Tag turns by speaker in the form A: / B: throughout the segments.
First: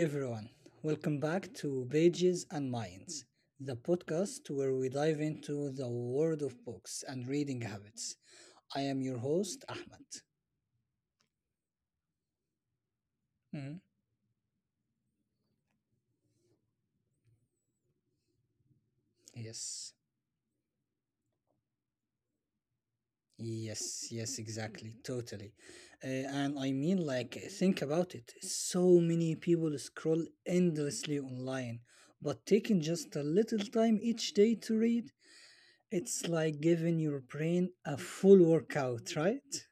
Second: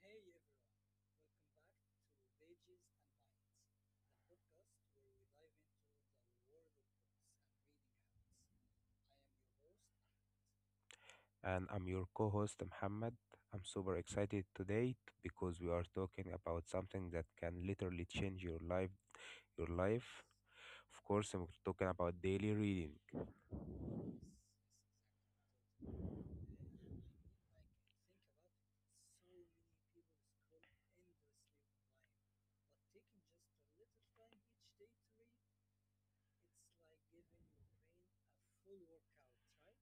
A: everyone, welcome back to Pages and Minds, the podcast where we dive into the world of books and reading habits. I am your host, Ahmed.
B: And I'm your co host Muhammad. I'm
A: Mhm.
B: super excited today because we are talking about something that can literally change your life. Your life,
A: Yes,
B: of course, I'm talking about daily reading.
A: yes, exactly, totally. And I mean, like, think about it. So many people scroll endlessly online, but taking just a little time each day to read, it's like giving your brain a full workout, right?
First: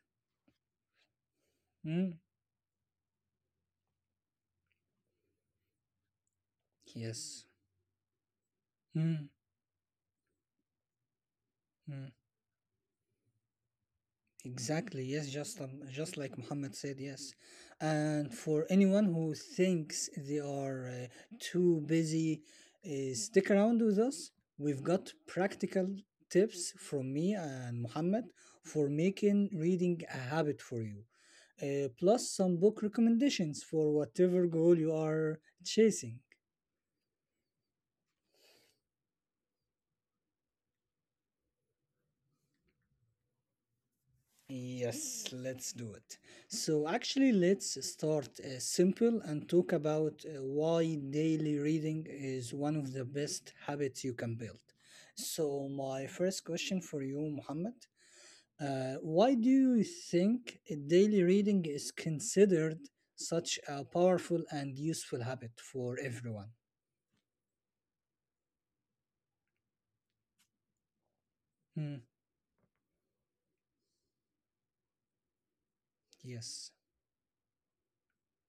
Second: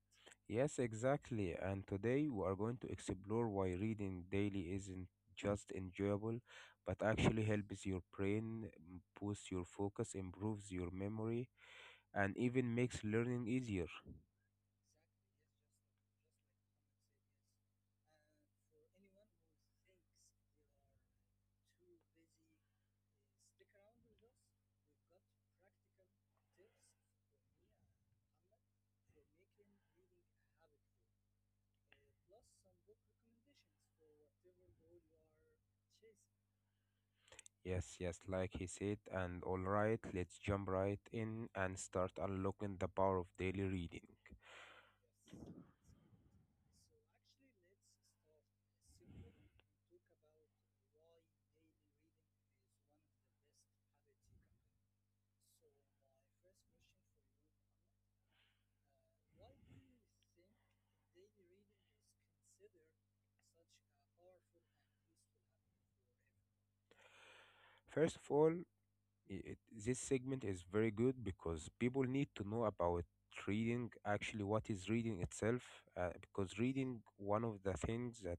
B: Yes, exactly. And
A: Mm.
B: today we are going to explore why reading daily isn't just enjoyable but
A: Yes.
B: actually helps your brain, boosts your focus, improves your memory,
A: Mm.
B: and even makes learning easier.
A: Exactly. Yes, just like Muhammad said. Yes, and for anyone who thinks they are too busy, stick around with us. We've got practical tips from me and Muhammad for making reading a habit for you. Plus some book recommendations for whatever goal you are chasing.
B: Yes, yes, like he said, and all right, let's jump right in and start unlocking the power of daily reading.
A: Yes, let's do it. So, actually, let's start simple and talk about why daily reading is one of the best habits you can build. So, my first question for you, Muhammad, why do you think daily reading is considered such a powerful and useful habit for everyone?
B: First of all, this segment is very good because
A: Hmm,
B: people need to know about reading, actually, what is reading itself, because
A: yes.
B: reading, one of the things that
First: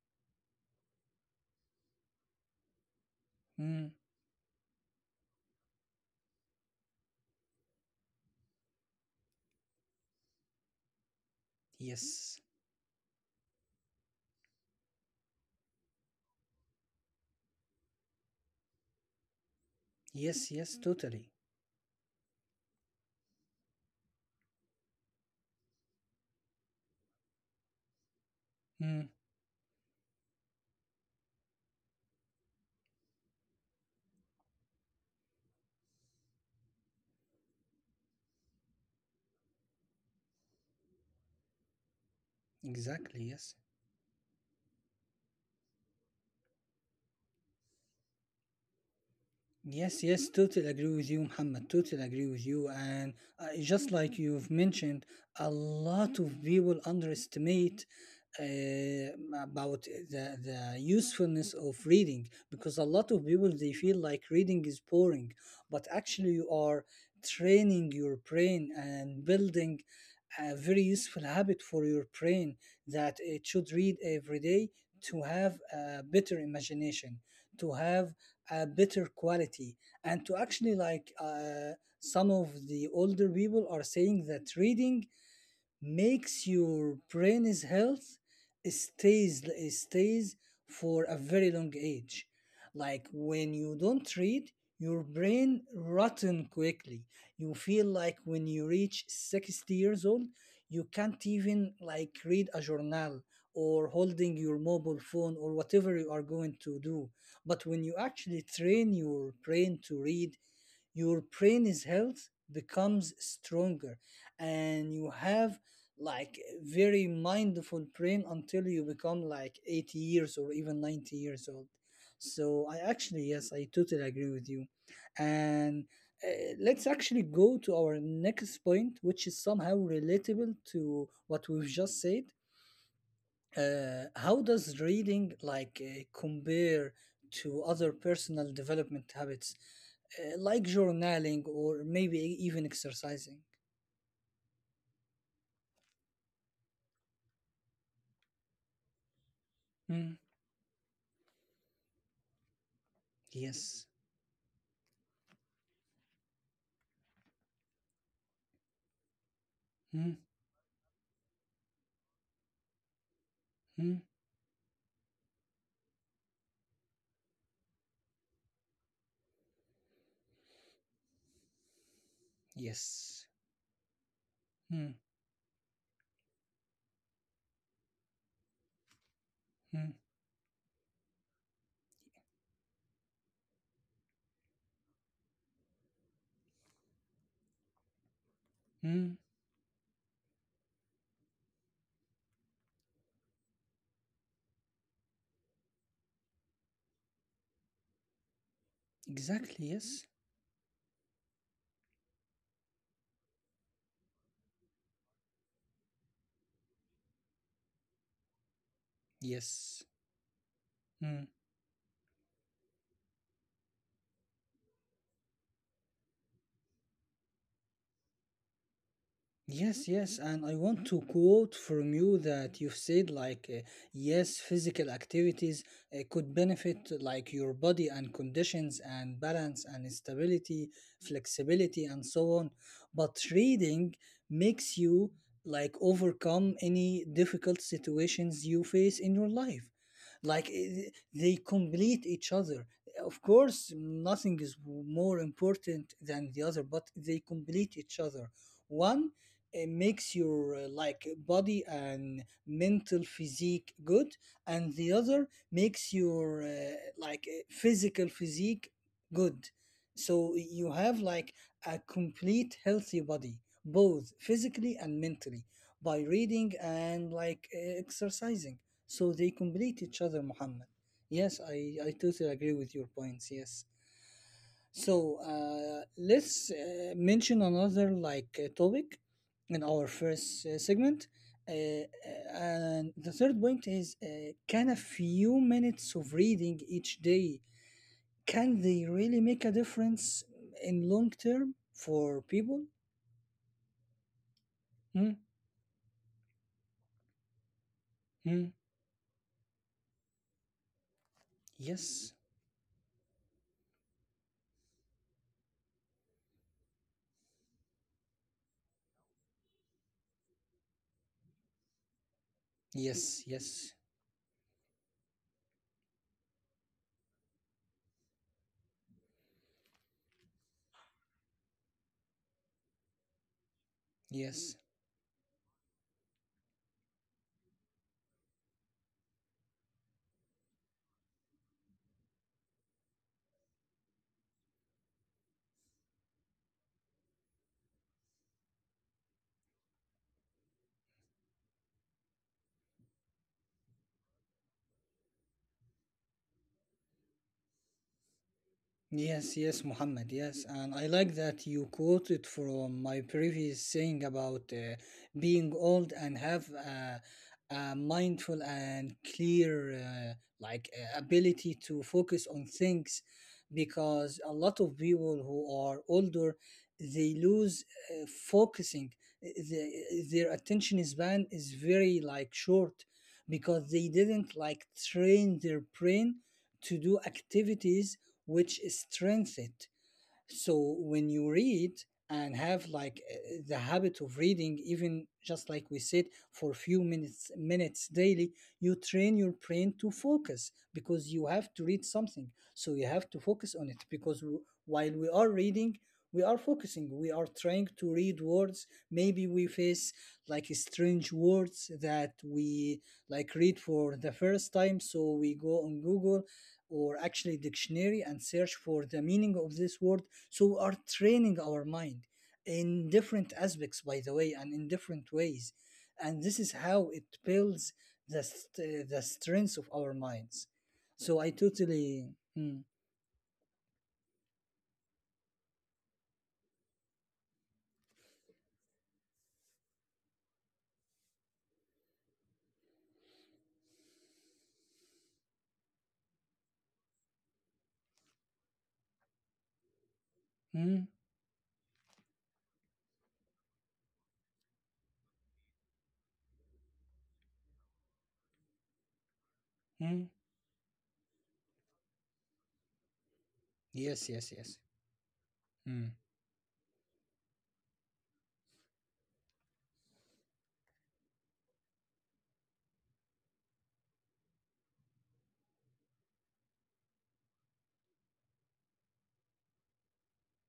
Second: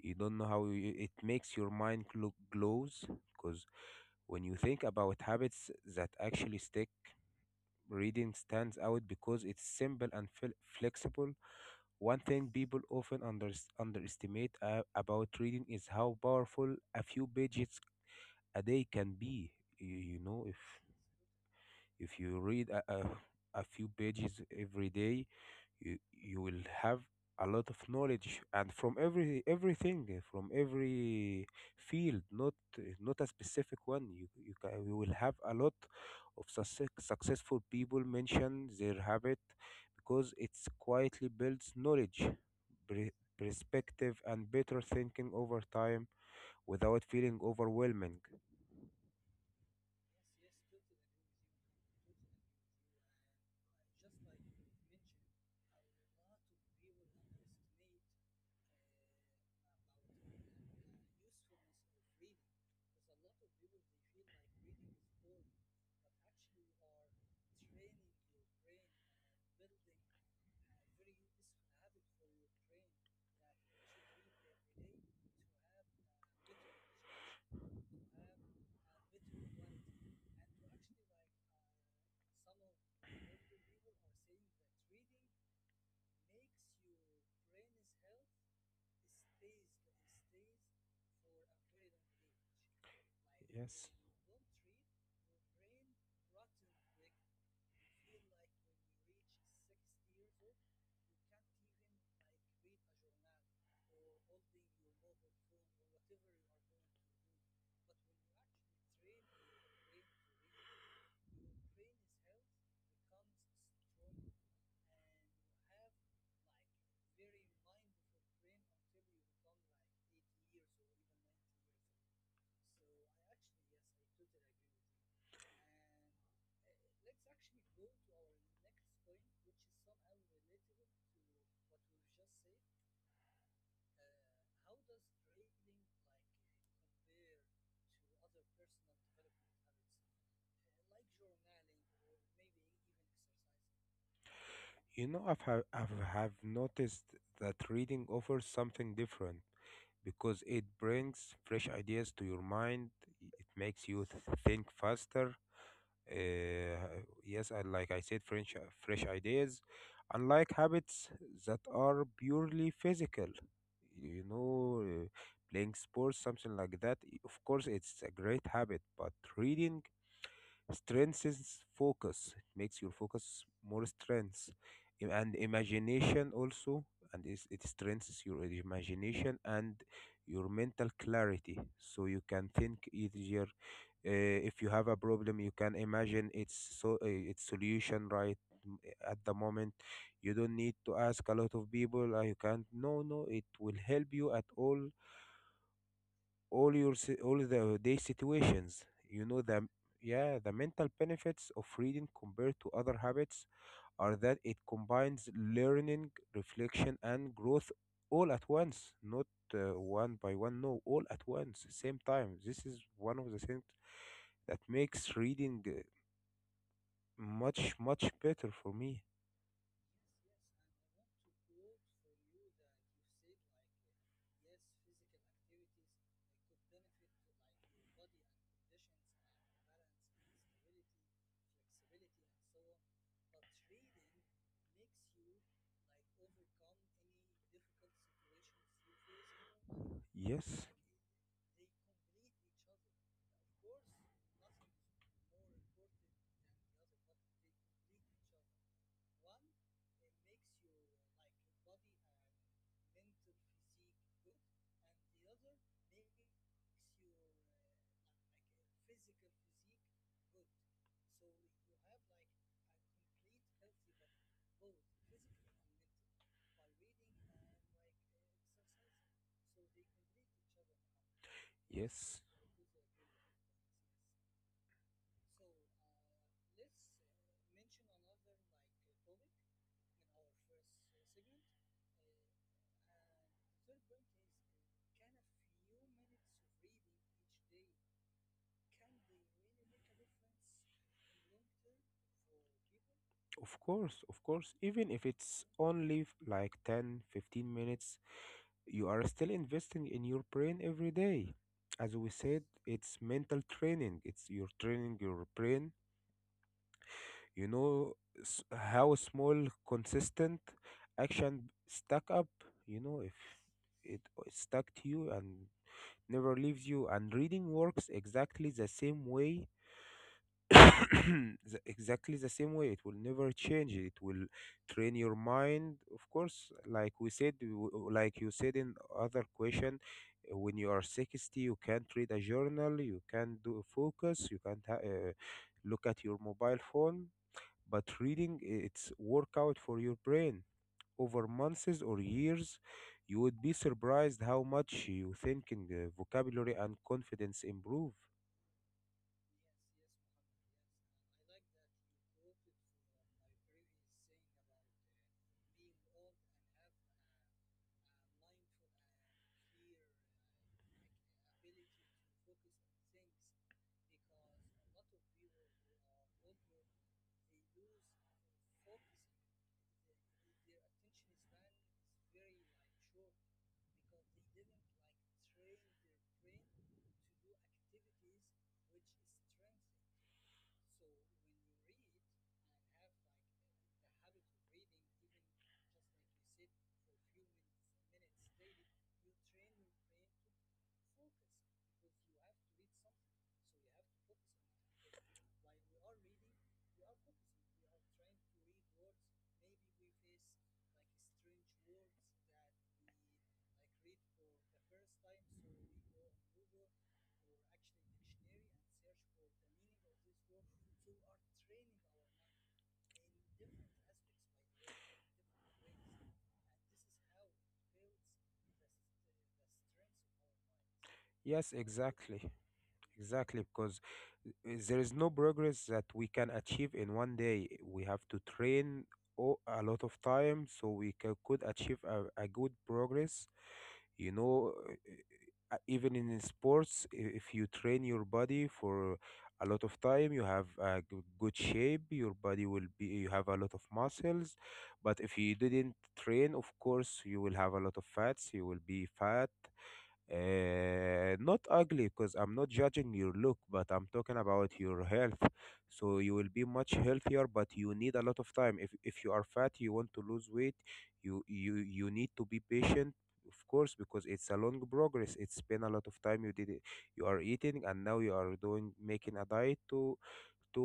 B: you don't know how you, it makes your mind glows, because
A: Hmm,
B: when you think about habits that actually stick, reading stands out because it's simple and flexible. One
A: yes.
B: thing people often underestimate about reading is how powerful a few pages a day can be. You know,
A: Yes,
B: if
A: yes, totally.
B: if you read a few pages every day, you will have a lot of knowledge and from
A: Hmm,
B: everything, from every field, not not a specific one. You will have a lot of successful people mention their habit because it quietly builds knowledge, pre-
A: exactly, yes.
B: perspective and better thinking over time without feeling overwhelming.
A: Yes, yes, totally agree with you, Muhammad. Totally agree with you. And just like you've mentioned, a lot of people underestimate uh, about the usefulness of reading because a lot of people they feel like reading is boring, but actually you are training your brain and building a very useful habit for your brain that it should read every day to have a better imagination, to have a better quality, and to actually like, some of the older people are saying that reading makes your brain's health stays stays for a very long age. Like, when you
B: Yes,
A: don't read, your brain rotten quickly. You feel like when you reach 60 years old, you can't even like read a journal or holding your mobile phone or whatever you are going to do. But when you actually train your brain to read, your brain is health becomes stronger, and you have like very mindful brain until you become like 80 years or even 90 years old. So I actually, yes, I totally agree with you. And let's actually go to our next point, which is somehow relatable to what we've just said. How does reading like compare to other personal development habits, like journaling or maybe even exercising?
B: you know, I've have noticed that reading offers something different,
A: Mm,
B: because it brings fresh ideas to your mind. It makes you
A: yes.
B: think faster. Uh, yes, and like I said, fresh ideas,
A: Mm,
B: unlike habits that are purely physical. You
A: mm,
B: know, uh, playing sports, something like that. Of course, it's a great habit, but reading strengthens focus, it makes your focus
A: yes.
B: more strengths. Im-
A: Mm,
B: and imagination also, and it strengthens your imagination and
A: mm,
B: your mental clarity so you can think easier. uh, if you have a problem, you can imagine its solution, right, m- at the
A: mm.
B: moment. You don't need to ask a lot of people. You can't, no, no, it will help you at all your all the day situations, you know. the
A: Exactly. Yes.
B: yeah the mental benefits of reading compared to other habits are that it combines learning, reflection and growth all at once, not one by one, no, all at
A: Yes.
B: once, same time. This is one of the things that makes reading much much better for me.
A: Yes, yes, and I want to quote from you that you've said like, yes, physical activities could benefit like your body and conditions and balance and stability, flexibility and so on, but reading makes you like overcome any difficult situations you face in your life. Like,
B: Yes,
A: eh, they complete each other. Of course nothing is more important than the other, but they complete each other. One, eh, makes your, eh, like body and mental physique good, and the other makes your, eh, like, eh, physical physique good. So you have like a complete healthy body, both physically and mentally, by reading and like, eh, exercising. So they complete each other, Muhammad. Yes, I
B: yes,
A: totally agree with your points. Yes. So let's mention another like topic in our first segment. And the third point is, can a few minutes of reading each day, can they really make a difference in long term for people?
B: of course, of course, even if
A: Hmm,
B: it's only like 10, 15 minutes,
A: hmm.
B: you are still investing in your brain every day. As we
A: Yes,
B: said, it's mental training, it's you're training your brain. You know, how small consistent action stack up, you know. If
A: yes, yes,
B: it stack to you and never leaves you, and reading works exactly the same way. Exactly the same way, it will never change, it will
A: yes.
B: train your mind, of course. Like we said, like you said in other question, when you are 60, you can't read a journal, you can't do a focus, you can't look at your mobile phone. But reading, it's workout for your brain. Over months or years, you would be surprised how much you thinking in vocabulary and confidence improve.
A: Yes, yes, Muhammad, yes. And I like that you quoted from my previous saying about being old and have a mindful and clear like ability to focus on things, because a lot of people who are older, they lose uh, focusing. The, their attention span is very like short because they didn't like train their brain to do activities which strengthened. So when you read and have like, the habit of reading, even just like we said, for a few minutes daily, you train your brain to focus because you have to read something. So you have to focus on it because while we are reading, we are focusing. We are trying to read words. Maybe we face like strange words that we like read for the first time. So we go on Google or actually dictionary and search for the meaning of this word, so we are training our mind in different aspects by the way and in different ways, and this is how it builds the strength of our minds. So I
B: Yes,
A: totally.
B: exactly.
A: mm,
B: Exactly, because there is no progress that we can achieve in 1 day. We have to train a lot of time so we could achieve a good progress. You know, even in sports, if you train your body for a lot of time, you have a
A: mm,
B: good shape, your body will be, you have a lot of muscles. But if you didn't train, of course, you will have a lot of fats, you will be fat.
A: mm.
B: Not ugly, because I'm not judging your look, but I'm talking
A: Yes, yes,
B: about
A: yes.
B: your health. So
A: Mm.
B: you will be much healthier, but you need a lot of time. If you are fat, you want to lose weight, you need to be patient, of course, because it's a long progress. It's been a lot of time you did it. You are eating, and now you are doing making a diet to to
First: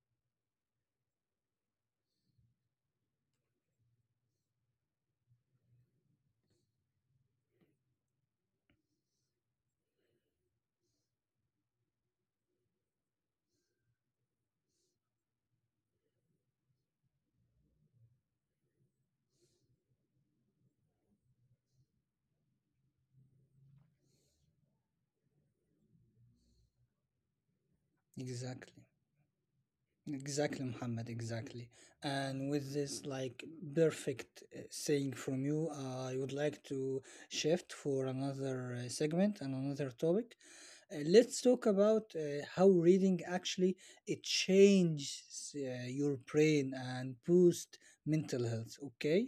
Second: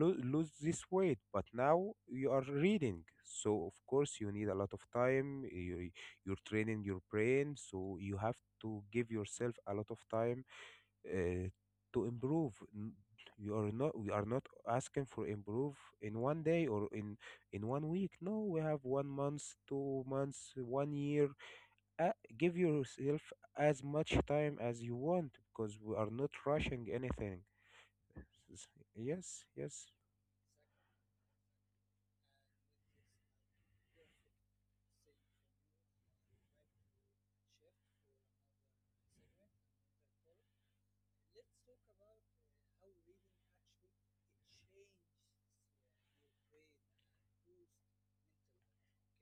B: lo- lose this weight. But now you are reading, so of course you need a lot of time. You're training your brain, so you have to give yourself a lot of time uh, to improve. You are not, we are not asking for improve in 1 day or in 1 week, no, we have 1 month, 2 months, 1 year. uh, Give yourself as much time as you want, because we are not rushing anything. S-
A: Exactly.
B: yes, yes.
A: Exactly, Muhammad, exactly. And with this like perfect saying from you, I would like to shift for another segment and another topic. Let's talk about how reading actually it changes your brain and boost mental health, okay?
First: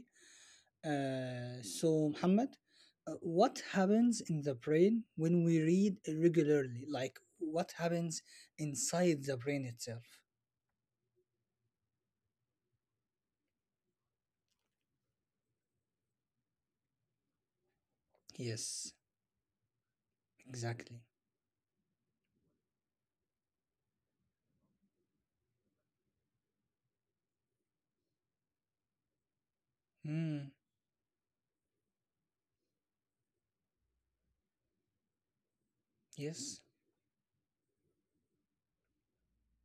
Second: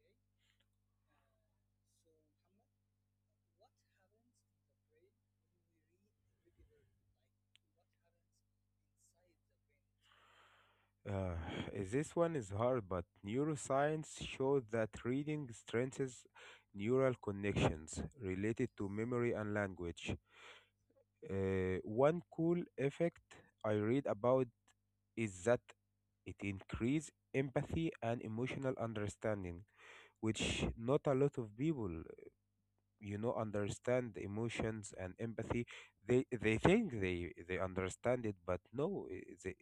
A: So, Muhammad, what happens in the brain when we read regularly? Like what happens inside the brain itself?
B: Uh, this one is hard, but neuroscience shows that reading strengthens neural connections related
A: Yes,
B: to memory and language.
A: exactly.
B: One cool effect I read about is that it increases empathy and emotional understanding,
A: Hmm.
B: which not a lot of people, you know, understand the emotions and empathy. they
A: Yes.
B: they think they understand it, but no, they,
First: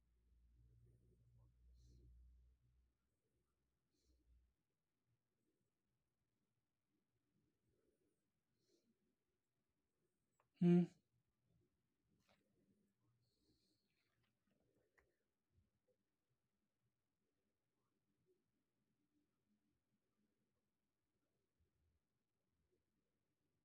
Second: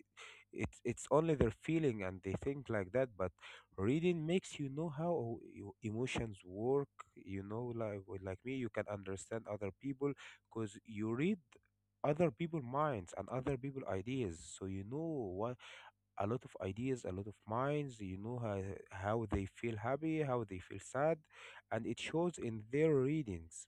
B: it's only their feeling and they think like that. But reading makes you know how your emotions work, you know, like me, you can understand other people because
A: Hmm.
B: you read other people minds and other people ideas, so you know what, a lot of ideas, a lot of minds. You know how they feel happy, how they feel sad, and it shows in their readings.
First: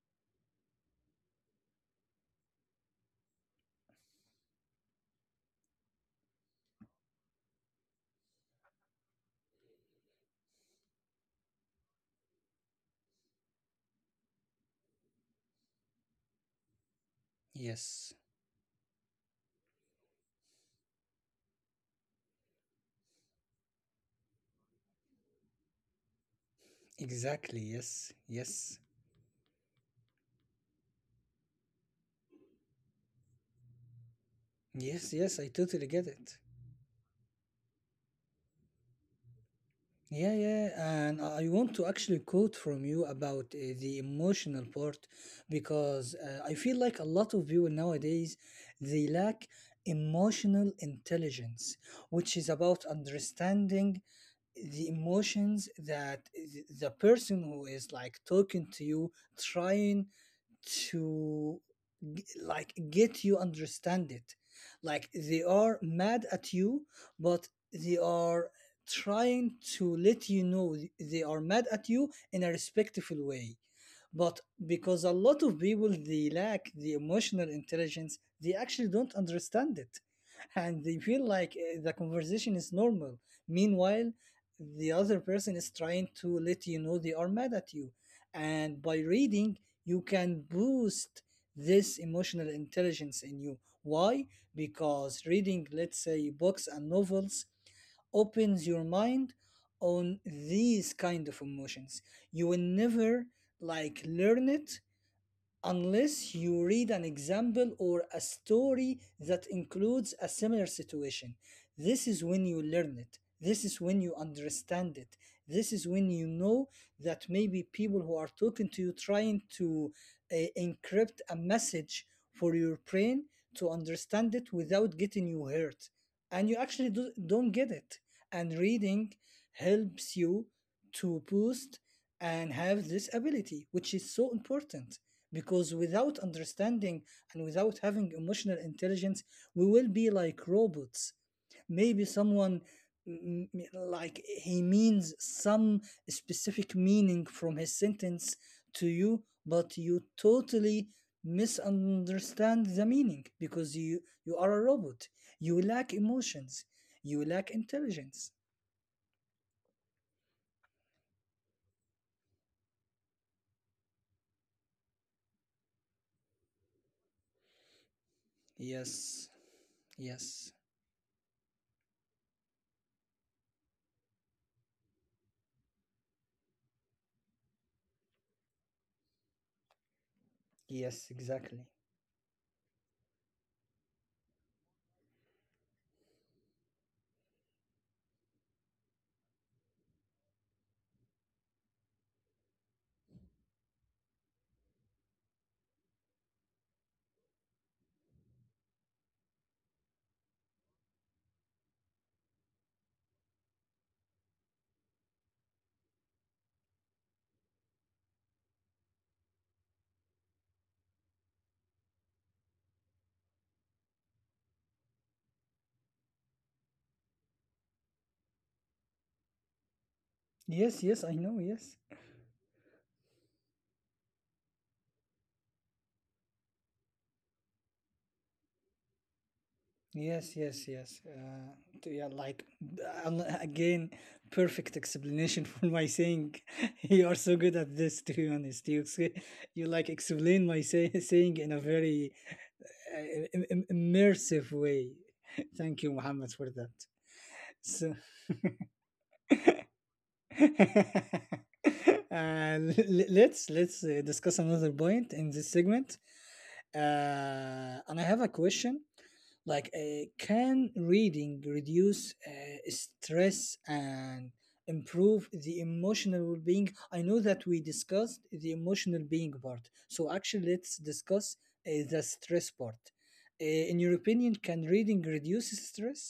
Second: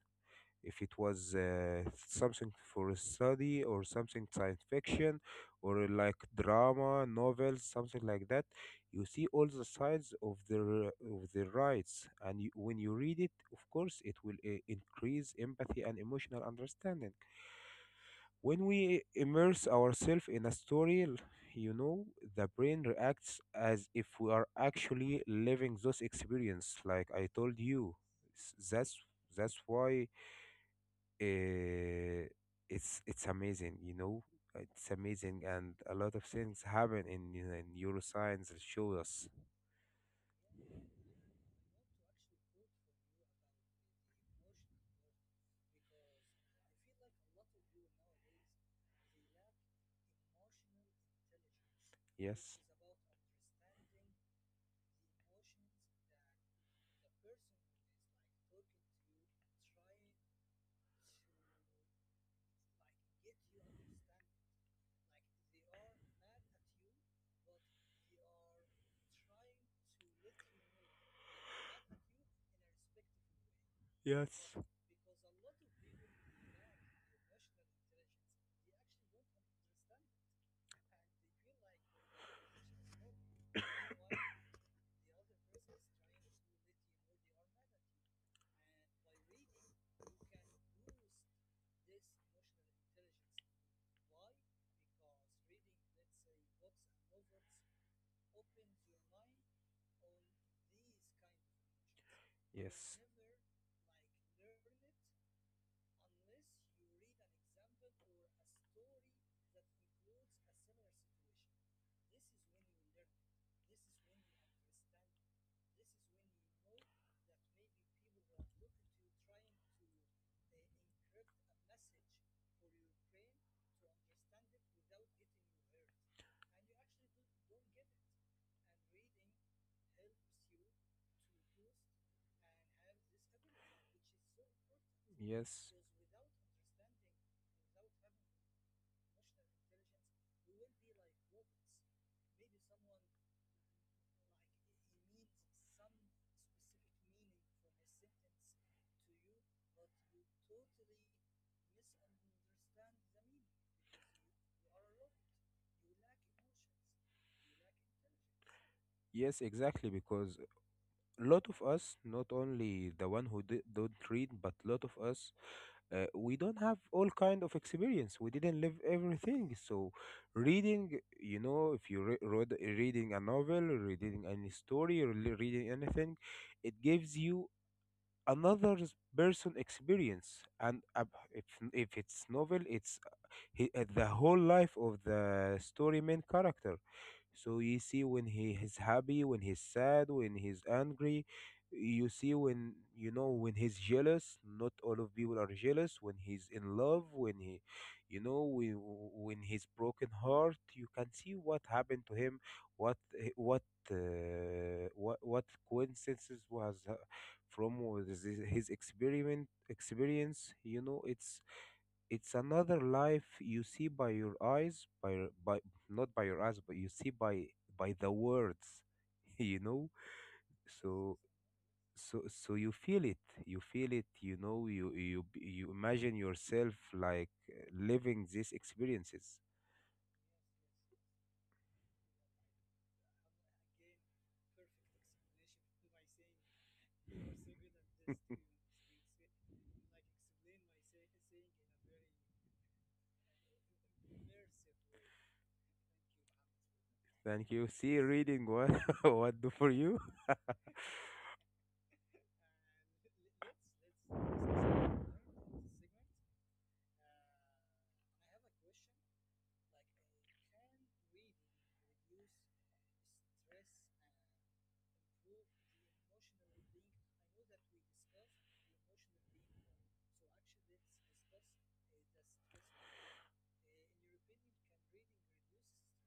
B: If it was something for a study or something science fiction or like drama, novels, something like that, you see all the sides of their rights, and you, when you read it, of course, it will increase empathy and emotional understanding.
A: Yes,
B: When we immerse ourselves in a story, you know, the brain reacts as if we are actually living those experience. Like I told
A: exactly.
B: you,
A: yes
B: S-
A: yes
B: that's that's why uh, it's amazing. You know, it's
A: yes yes
B: amazing,
A: I
B: and
A: totally
B: a
A: get
B: lot of
A: it.
B: things happen in neuroscience that show us.
A: Yeah, and I want to actually quote from you about the emotional part, because I feel like a lot of people nowadays, they lack emotional intelligence, which is
B: Yes.
A: about understanding the emotions that the person who is like talking to you trying to like get you understand it. Like, they are mad at you, but they are trying to let you know they are mad at you in a respectful way. But
B: Yes.
A: because a lot of people they lack the emotional intelligence, they actually don't understand it, and they feel like the conversation is normal. Meanwhile, the other person is trying to let you know they are mad at you. And by reading, you can boost this emotional intelligence in you. Why? Because reading, let's say books and novels, opens your mind on these kind of emotions. You will
B: Yes.
A: never like learn it unless you read an example or a story that includes a similar situation. This is when you learn it. This is when you understand it. This is when you know that maybe people who are talking to you trying to encrypt a message for your brain to understand it without getting you hurt. And you actually do, don't get it. And reading helps you to boost and have this ability, which is so important, because
B: Yes.
A: without understanding and without having emotional intelligence, we will be like robots. Maybe someone, like, he means some specific meaning from his sentence to you, but you totally misunderstand the meaning because you are a robot. You lack emotions. You lack intelligence.
B: Yes, exactly, because a lot of us, not only the one who don't read, but a lot of us, we don't have all kind of experience. We didn't live
A: Yes,
B: everything. So,
A: yes.
B: reading, you know, if you read reading a novel, reading any story, or reading anything, it gives you another person experience. And
A: Yes,
B: if
A: exactly.
B: it's novel, it's the whole life of the story main character. So you see when he is happy, when he's sad, when he's angry. You see when you know when he's jealous. Not all of people are jealous. When he's in love, when he, you know, when he's broken heart, you can see what happened to him, what he- what coincidences was from was his experiment experience. You know, it's another life you see by your eyes by by, not by your eyes but you see by the words you know.
A: Yes, yes, I
B: so
A: know. Yes.
B: so so you feel it, you feel it, you know, you imagine yourself like living these experiences.
A: Yes Yeah, like, again, perfect explanation for my saying. You are so good at this, to be honest. You like explain my saying in a very immersive way. Thank you, Muhammad, for that.
B: Thank you.
A: So.
B: See reading what what do for you.
A: Let's discuss another point in this segment. And I have a question, like, can reading reduce stress and improve the emotional well being? I know that we discussed the emotional being part. So, actually, let's discuss the stress part. In your opinion, can reading reduce stress?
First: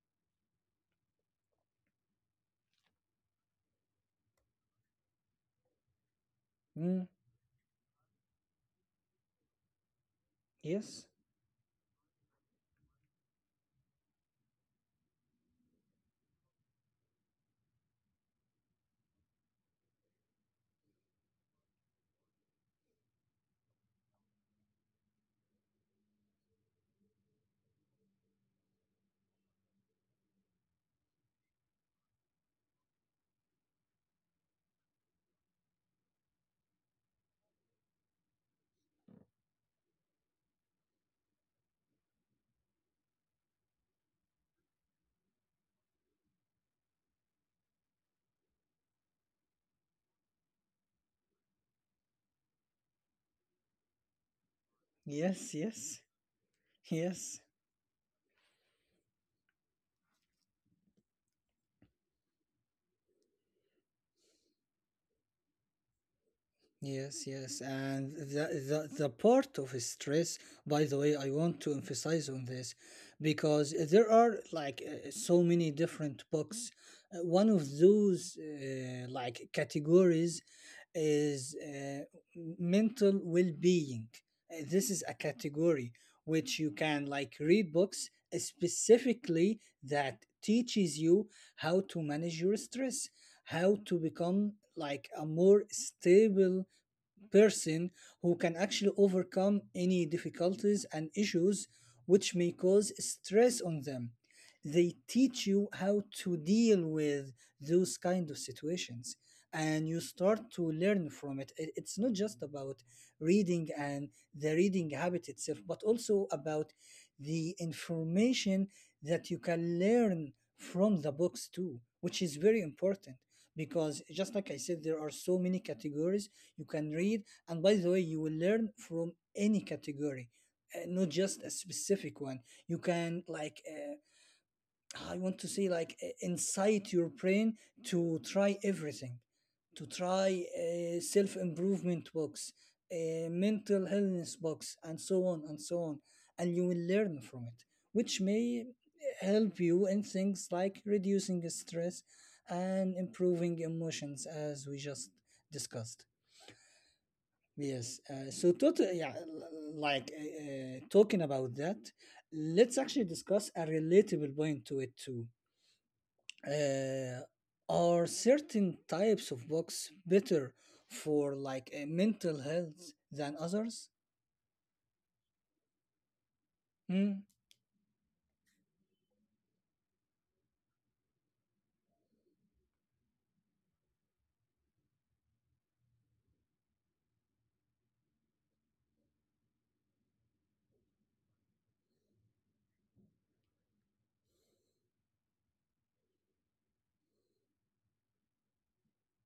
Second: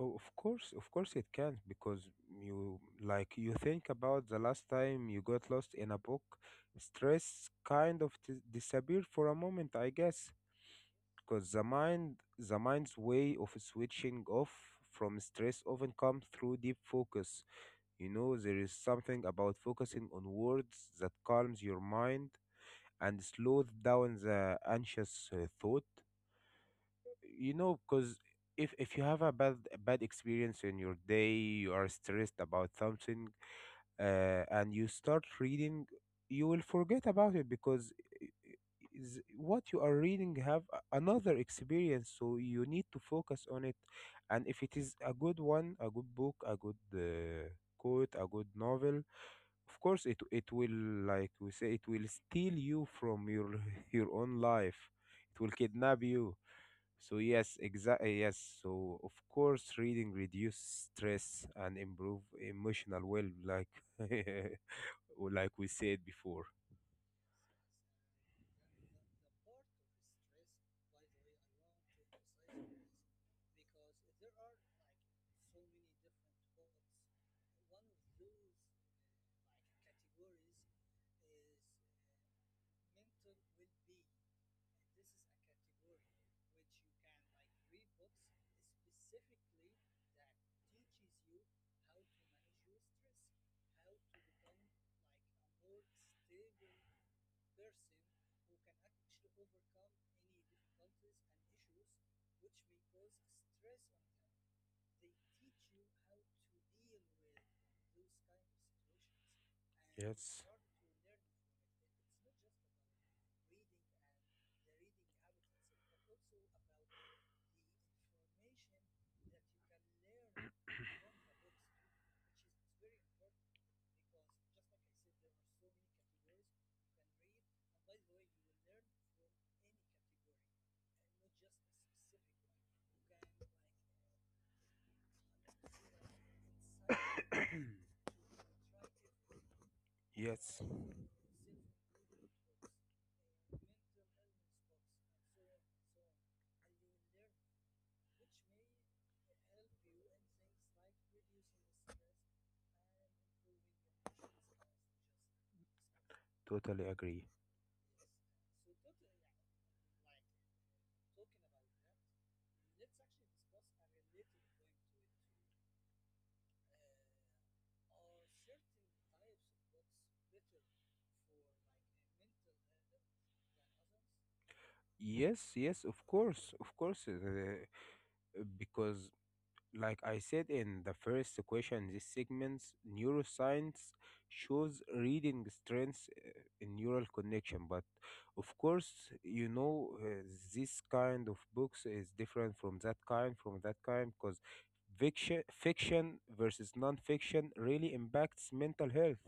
B: Oh, of course it can, because you like you think about the last time you got lost in a book,
A: Mm,
B: stress kind of disappeared for a moment, I guess,
A: yes,
B: because the mind's way of switching off from stress often comes through deep focus. You know, there is something about focusing on words that calms your mind and slows down the anxious thought, you know, because if you have a bad experience in your day, you are stressed about something, and you start reading, you will forget about it, because is what you are reading have another experience, so you need to focus on it. And if it is a good one, a good book, a good quote, a good novel, of course it will, like we say, it will steal you from your your own life, it will
A: yes, yes,
B: kidnap you. So
A: yes.
B: yes, exactly. Yes. So of course, reading reduce stress and improve emotional well, like or like we said before.
A: Yes, yes, and the part of stress, by the way, I want to emphasize on this, because there are like so many different books. One of those like categories is mental well-being. This is a category which you can like read books specifically that teaches you how to manage your stress, how to become like a more stable person who can actually overcome any difficulties and issues which may cause stress on them. They teach you how to deal with those kind of situations, and you start
B: Yes.
A: to learn from it. It's not just about reading and the reading habit itself, but also about the information that you can learn from the books too, which is very important, because just like I said, there are so many categories you can read, and by the way you will learn from any category, not just a specific one. You can like, I want to say like, incite your brain to try everything, to try
B: Yes.
A: self-improvement books, mental illness books and so on and so on, and you will learn from it, which may help you in things like reducing stress and improving emotions as we just discussed.
B: Totally agree.
A: Yes. Yeah, like talking about that, let's actually discuss a relatable point to it too. Uh, are certain types of books better for like mental health than others?
B: Yes. Yes. Of course. Of course.
A: Mm,
B: Because like I said in the first question, this segment, neuroscience shows reading strengths in neural connection. But of course, you know, this kind of books is different from that kind, because fiction versus non-fiction really impacts mental health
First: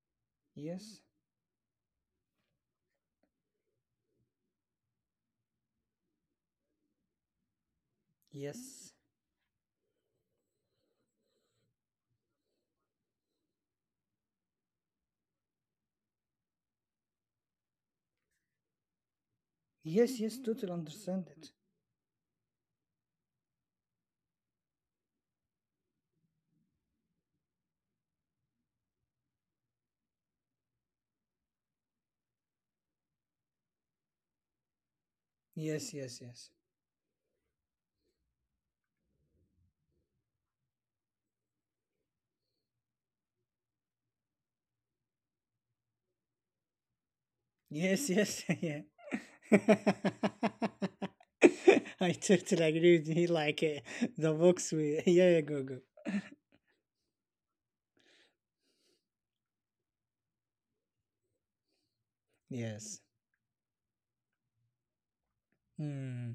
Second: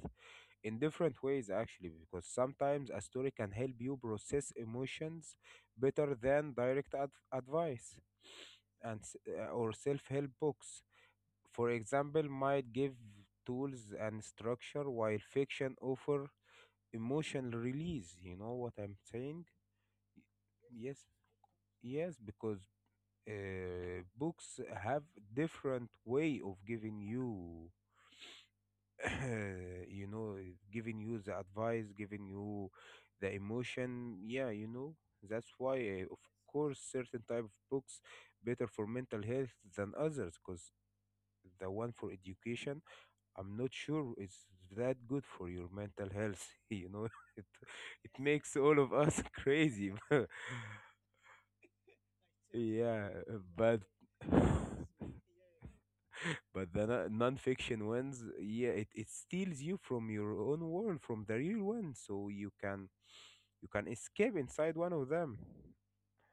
B: in
A: yes.
B: different ways, actually, because sometimes a story can help you process emotions better than direct advice.
A: Yes.
B: Or self-help books, for example, might give tools and structure while fiction offer emotional release. You know what I'm saying?
A: Yes. Yes. Totally
B: Yes,
A: understand it.
B: yes, because books have different way of giving you, you know, giving you the advice, giving you the emotion. Yeah, you know, that's why,
A: Yes.
B: uh, of
A: Yes. Yes.
B: course, certain type of books better for mental health than others, because the one for education I'm not sure it's that good for your mental health. You know, it
A: Yes.
B: it
A: Yes.
B: makes all
A: Yeah.
B: of us crazy.
A: I totally agree
B: yeah,
A: with you.
B: but
A: The books we. Yeah. Yeah. Go. Go.
B: but the non-fiction ones, yeah, it steals you from your own world, from the real one, so you can
A: Yes.
B: you can escape inside one of them,
A: Hmm.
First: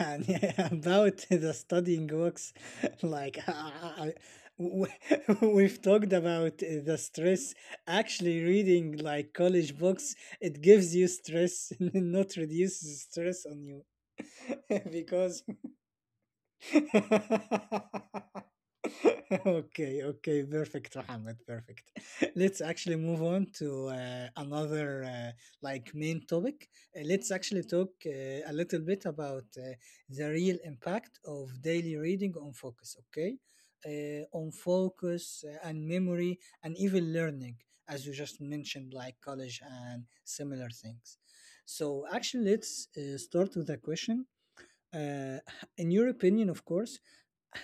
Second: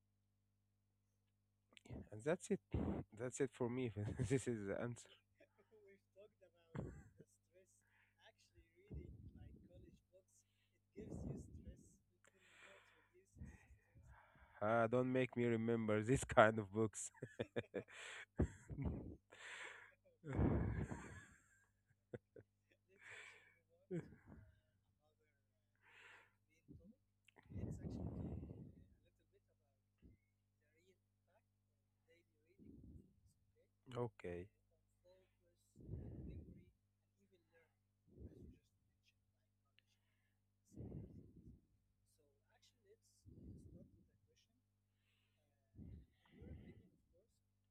A: And yeah, about the studying
B: and that's
A: works,
B: it. That's
A: like
B: it for me.
A: I,
B: This is the
A: w-
B: answer.
A: we've talked about the stress. Actually, reading like college books, it gives you stress, not reduces stress on you.
B: Ah, don't make me
A: because
B: remember this kind of books.
A: Okay, perfect, Mohammed, perfect. Let's actually move on to another uh, like main topic. Let's actually talk a little bit about the real impact of daily reading on focus. Okay,
B: Okay.
A: on focus and memory and even learning, as you just mentioned, like college and similar things. So actually, let's start with a question. Uh, in your opinion, of course,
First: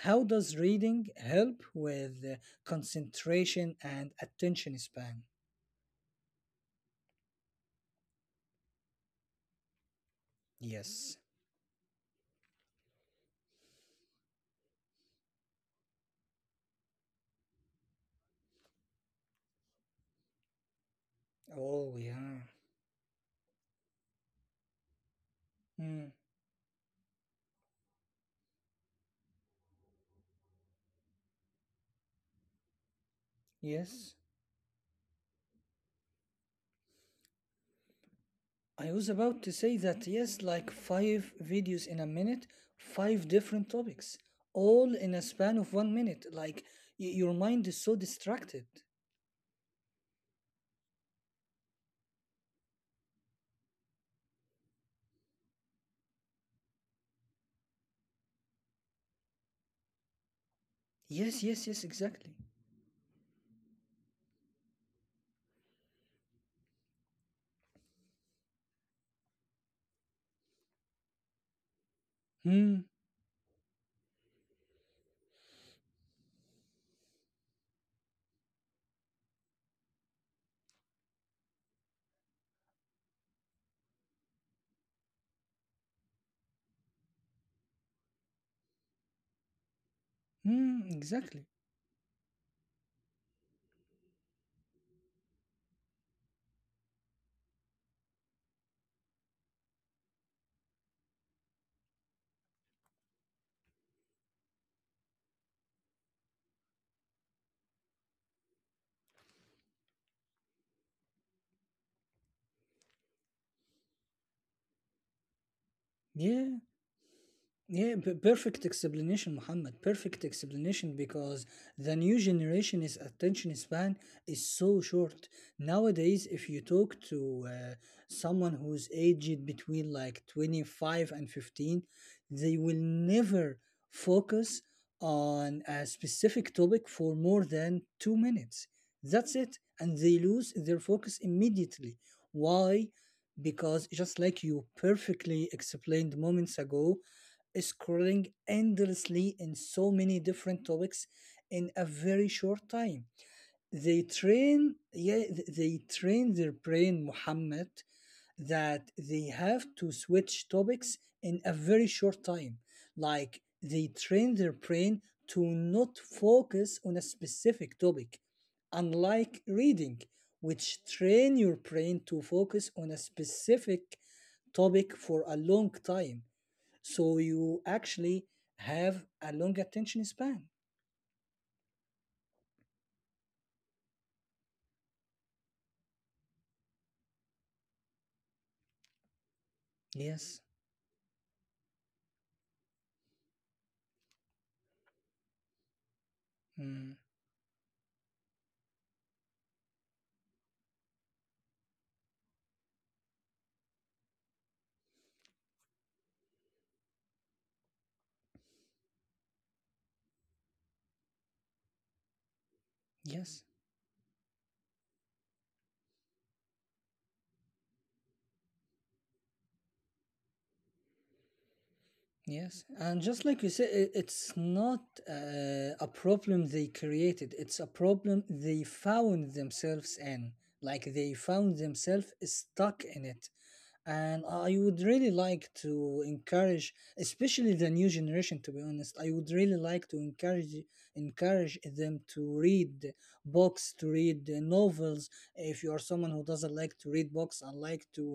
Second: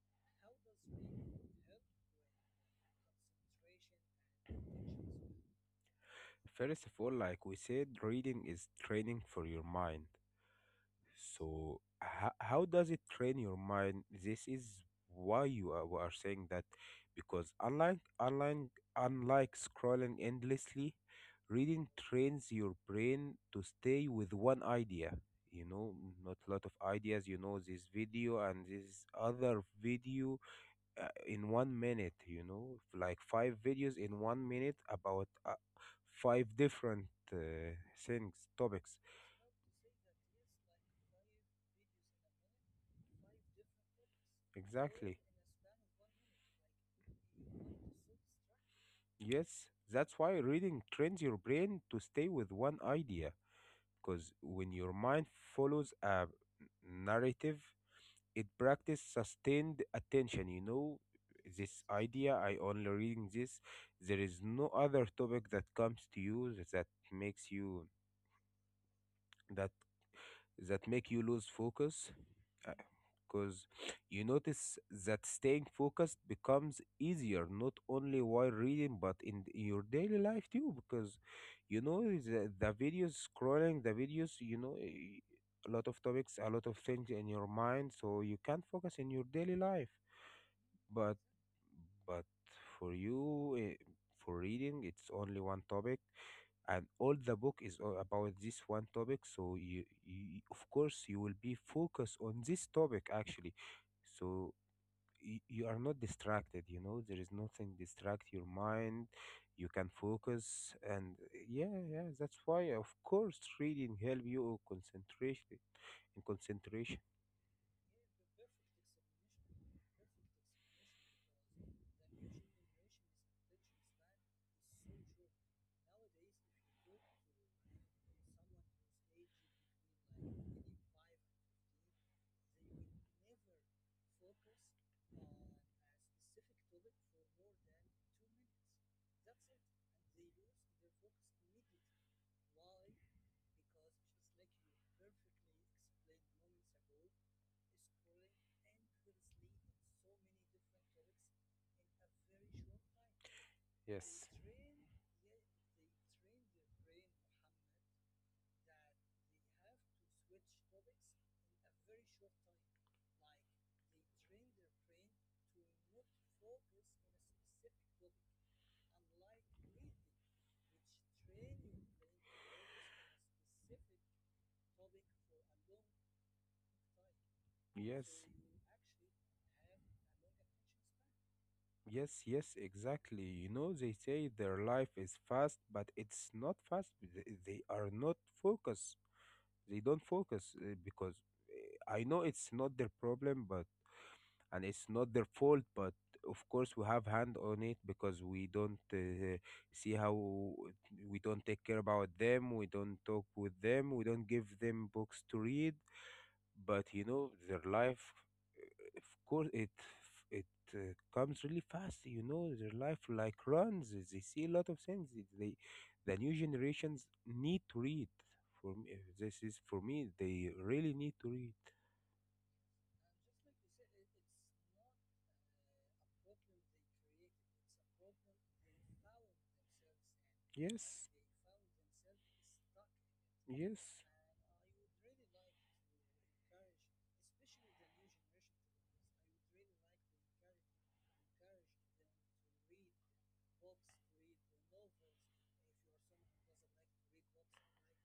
A: how does reading help with concentration and attention span?
B: First of all, like we said, reading is training for your mind.
A: Yes.
B: So, how does it train your mind? This is why we are saying that because unlike scrolling endlessly, reading
A: Oh, yeah.
B: trains your brain to stay with one idea. You know,
A: Mm,
B: not a lot of ideas. You know, this video and this other video in 1 minute, you know, like five videos
A: yes.
B: in 1 minute about five different uh, things,
A: I
B: topics.
A: was about to say that, yes, like five videos in a minute, five different topics, all in
B: Exactly.
A: a span of 1 minute. Your mind is so distracted.
B: Yes, that's why reading trains your brain to stay with one idea. Because when your mind follows a narrative, it practice sustained attention. You know,
A: Yes, yes, yes,
B: this
A: exactly.
B: idea, I only reading this. There is no other topic that comes to you that makes you that that make you lose focus
A: Hmm,
B: because you notice that staying focused becomes easier not only while reading but in your daily life too because you know the videos scrolling the videos you know a lot of topics a lot of things in your mind so you can't focus in your daily life
A: hmm,
B: but
A: exactly.
B: but for you, for reading, it's only one topic, and all the book is all about this one topic. So you of course, you will be focused on this topic actually. So you are not distracted. You know, there is nothing distract your mind. You can focus, and yeah, yeah, that's why, of course, reading help you concentration in
A: Yeah,
B: concentration.
A: yeah, perfect explanation, Muhammad. Perfect explanation because the new generation's attention span is so short. Nowadays, if you talk to someone who's aged between like 25 and 15, they will never focus on a specific topic for more than 2 minutes. That's it. And they lose their focus immediately. Why? Because just like you perfectly explained moments ago, scrolling endlessly in so many different topics in a very short time. They train, yeah, they train their brain, Muhammad, that they have to switch topics in a very short time. Like they train their brain to not focus on a specific topic, unlike reading, which train your brain to focus on a specific topic for a long time. So you
B: Yes.
A: actually have a long attention span.
B: Yes, yes, exactly. You know, they say their life is fast, but it's not fast. They are not focused. They don't
A: Yes.
B: focus because I know it's not their problem, but and it's not their fault. But of course, we
A: Mm,
B: have hand on it because we don't see how we don't take care about them. We don't talk with them. We don't give them books to read but you know their life of course it comes really fast. You know their life like
A: yes.
B: runs. They see a lot of things the new generations need to read. For me this is for me they really need to read.
A: Yes. And just like you said, it's not a problem they created, it's a problem they found themselves in. Like
B: Yes,
A: they found themselves stuck in it.
B: yes,
A: And I would really like to encourage, especially the new generation. To be honest, I would really like to encourage them to read books, to read novels. If you are someone who doesn't like to read books and like to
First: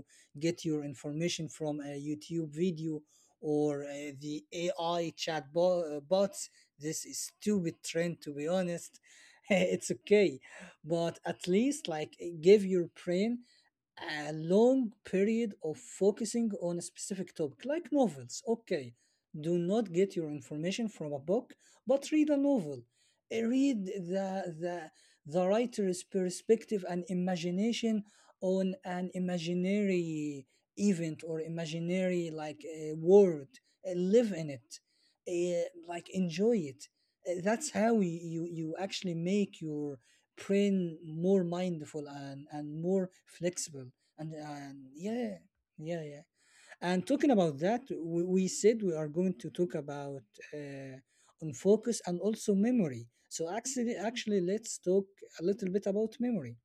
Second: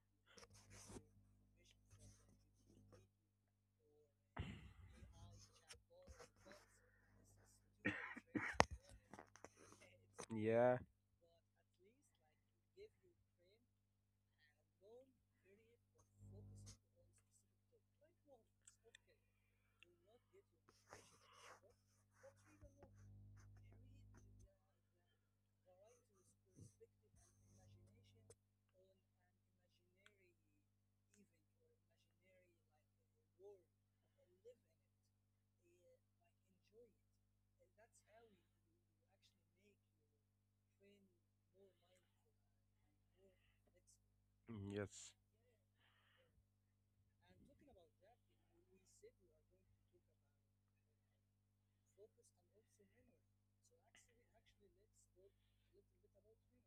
A: get your information from a YouTube video or the AI bots, this is stupid trend. To be honest, it's okay,
B: yeah,
A: but at least like give your brain a long period of focusing on a specific topic, like novels. Okay, do not get your information from a book, but read a novel. Read the the writer's perspective and imagination on an imaginary event or imaginary like a world. Live in it. Like enjoy it. That's how you actually make your brain more mindful and more flexible and
B: yes.
A: yeah yeah yeah and talking about that we said we are going to talk about uh, on focus and also memory so actually let's talk a little bit about memory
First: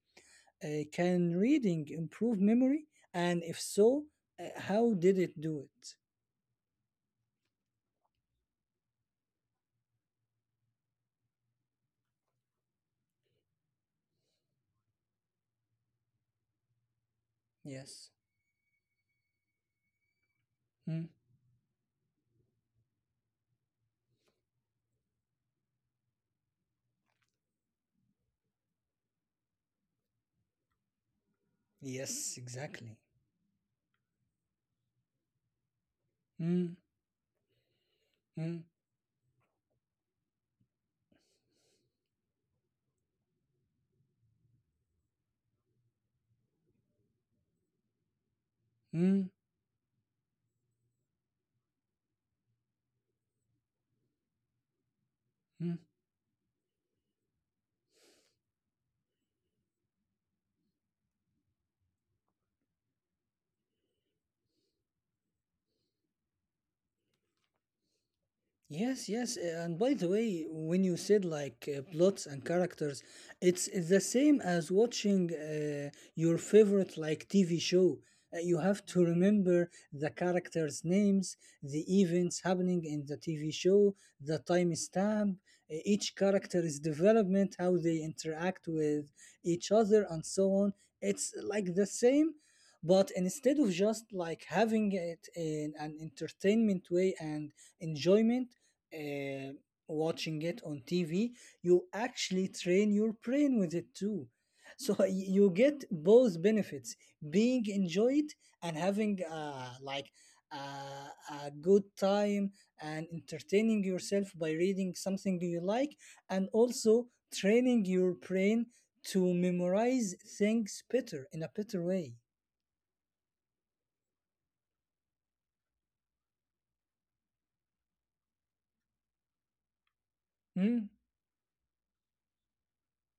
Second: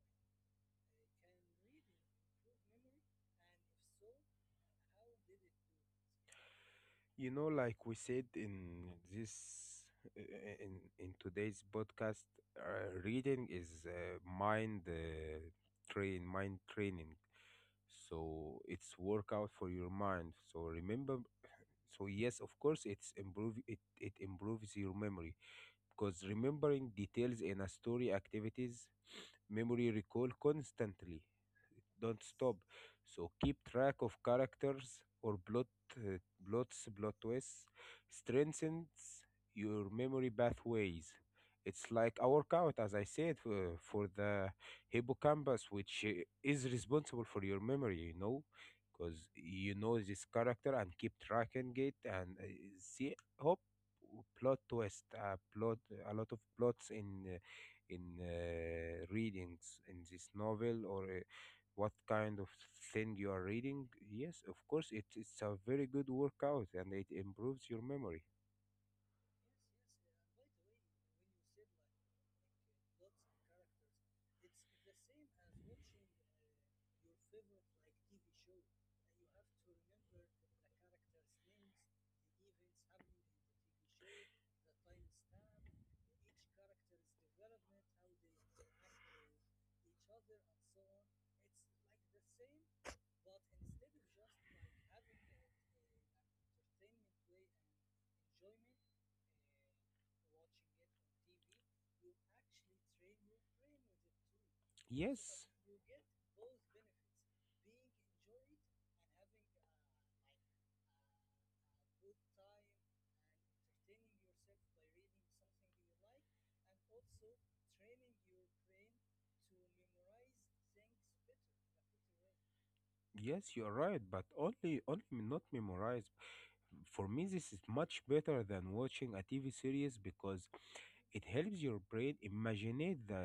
A: can reading improve memory and if so how did it do it
B: You know, like we said in this in today's podcast, reading is mind train mind training.
A: yes.
B: So it's workout for your mind. So
A: Mm.
B: remember, so yes, of course, it improves your memory because remembering details in a story activities memory recall constantly, don't
A: Yes
B: stop.
A: exactly.
B: So keep track of characters or plot uh,
A: Mm,
B: plots, plot twists.
A: mm,
B: Strengthens your memory pathways. It's like a workout, as I said, for the hippocampus, which is responsible for your memory. You know, because
A: mm,
B: you know this character and keep tracking it and see hope plot twist plot
A: mm.
B: a lot of plots in readings in this novel or what kind of thing you are reading. Yes, of course, it's a very good workout and it improves your memory.
A: Yes, yes, and by the way, when you said like plots and characters, it's the same as watching your favorite like TV show. You have to remember the characters' names, the events happening in the TV show, the timestamp, each character's development, how they interact with each other, and so on. It's like the same, but instead of just like having it in an entertainment way and enjoyment uh, watching it on TV, you actually train your brain with it too. So
B: Yes,
A: you get both benefits: being enjoyed and having like uh, a good time and entertaining yourself by reading something you like, and also training your brain to memorize things better in a better way.
B: yes, you are right, but only not memorize. For me, this is much better than watching a TV series because
A: Hmm?
B: it helps your brain imagine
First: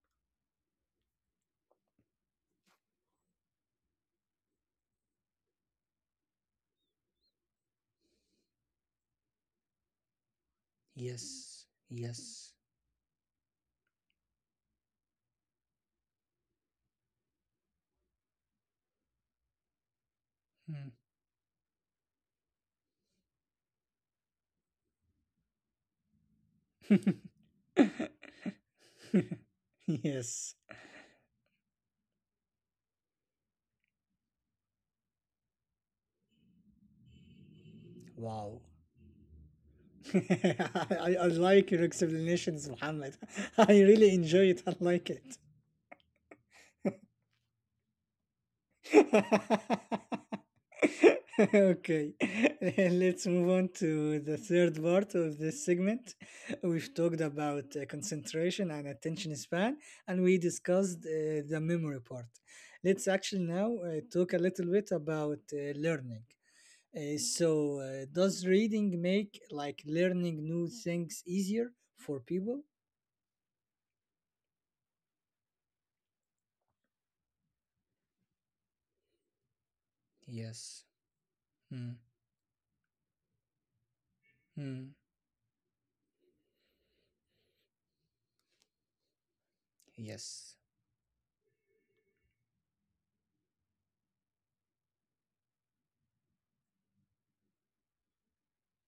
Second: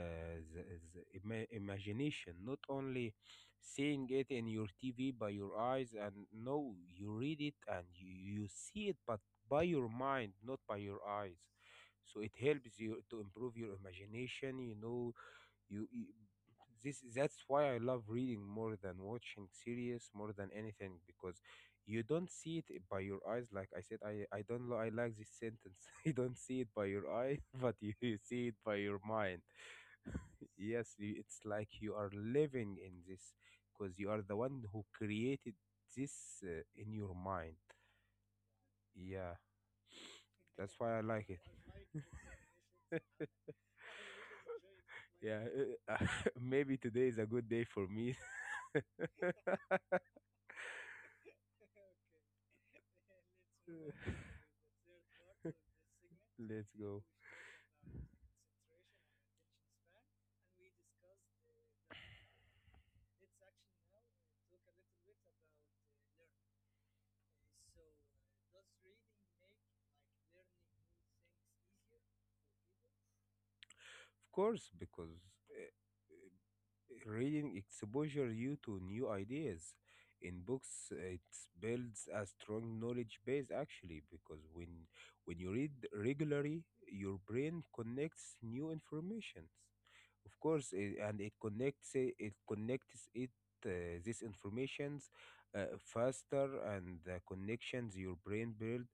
B: the, the imagination, not only seeing it in your TV by your eyes and no, you read it and you see it, but by your mind, not by your eyes.
A: Yes.
B: So it
A: Yes.
B: helps you to improve your imagination, you know, you this that's why I love reading more than watching series more than
A: Hmm.
B: anything because you don't see it by your eyes like I said I don't li- I like this sentence. You don't see it by your eye, but you see it by your mind.
A: yes.
B: Yes, you, it's like you are living in this because you are the one who created this in your mind.
A: Wow.
B: Yeah, that's why I
A: I
B: like it.
A: like your explanations, Muhammad. I really enjoy it. I like it.
B: Yeah, uh, maybe today is a good day for me.
A: okay, let's move on to the third part of this segment.
B: Let's
A: We've
B: go.
A: talked about concentration and attention span, and
B: Attention
A: we discussed the memory part. Let's actually now talk a little bit about learning. So, does reading make like learning new things easier for people?
B: span. Of course, because uh, reading exposures you to new ideas. In
A: Yes.
B: books, it
A: Mm.
B: builds a strong knowledge base actually, because when
A: Mm.
B: when you read regularly, your brain connects new information. Of
A: Yes.
B: course, eh, and it connects it these informations faster, and the connections your brain build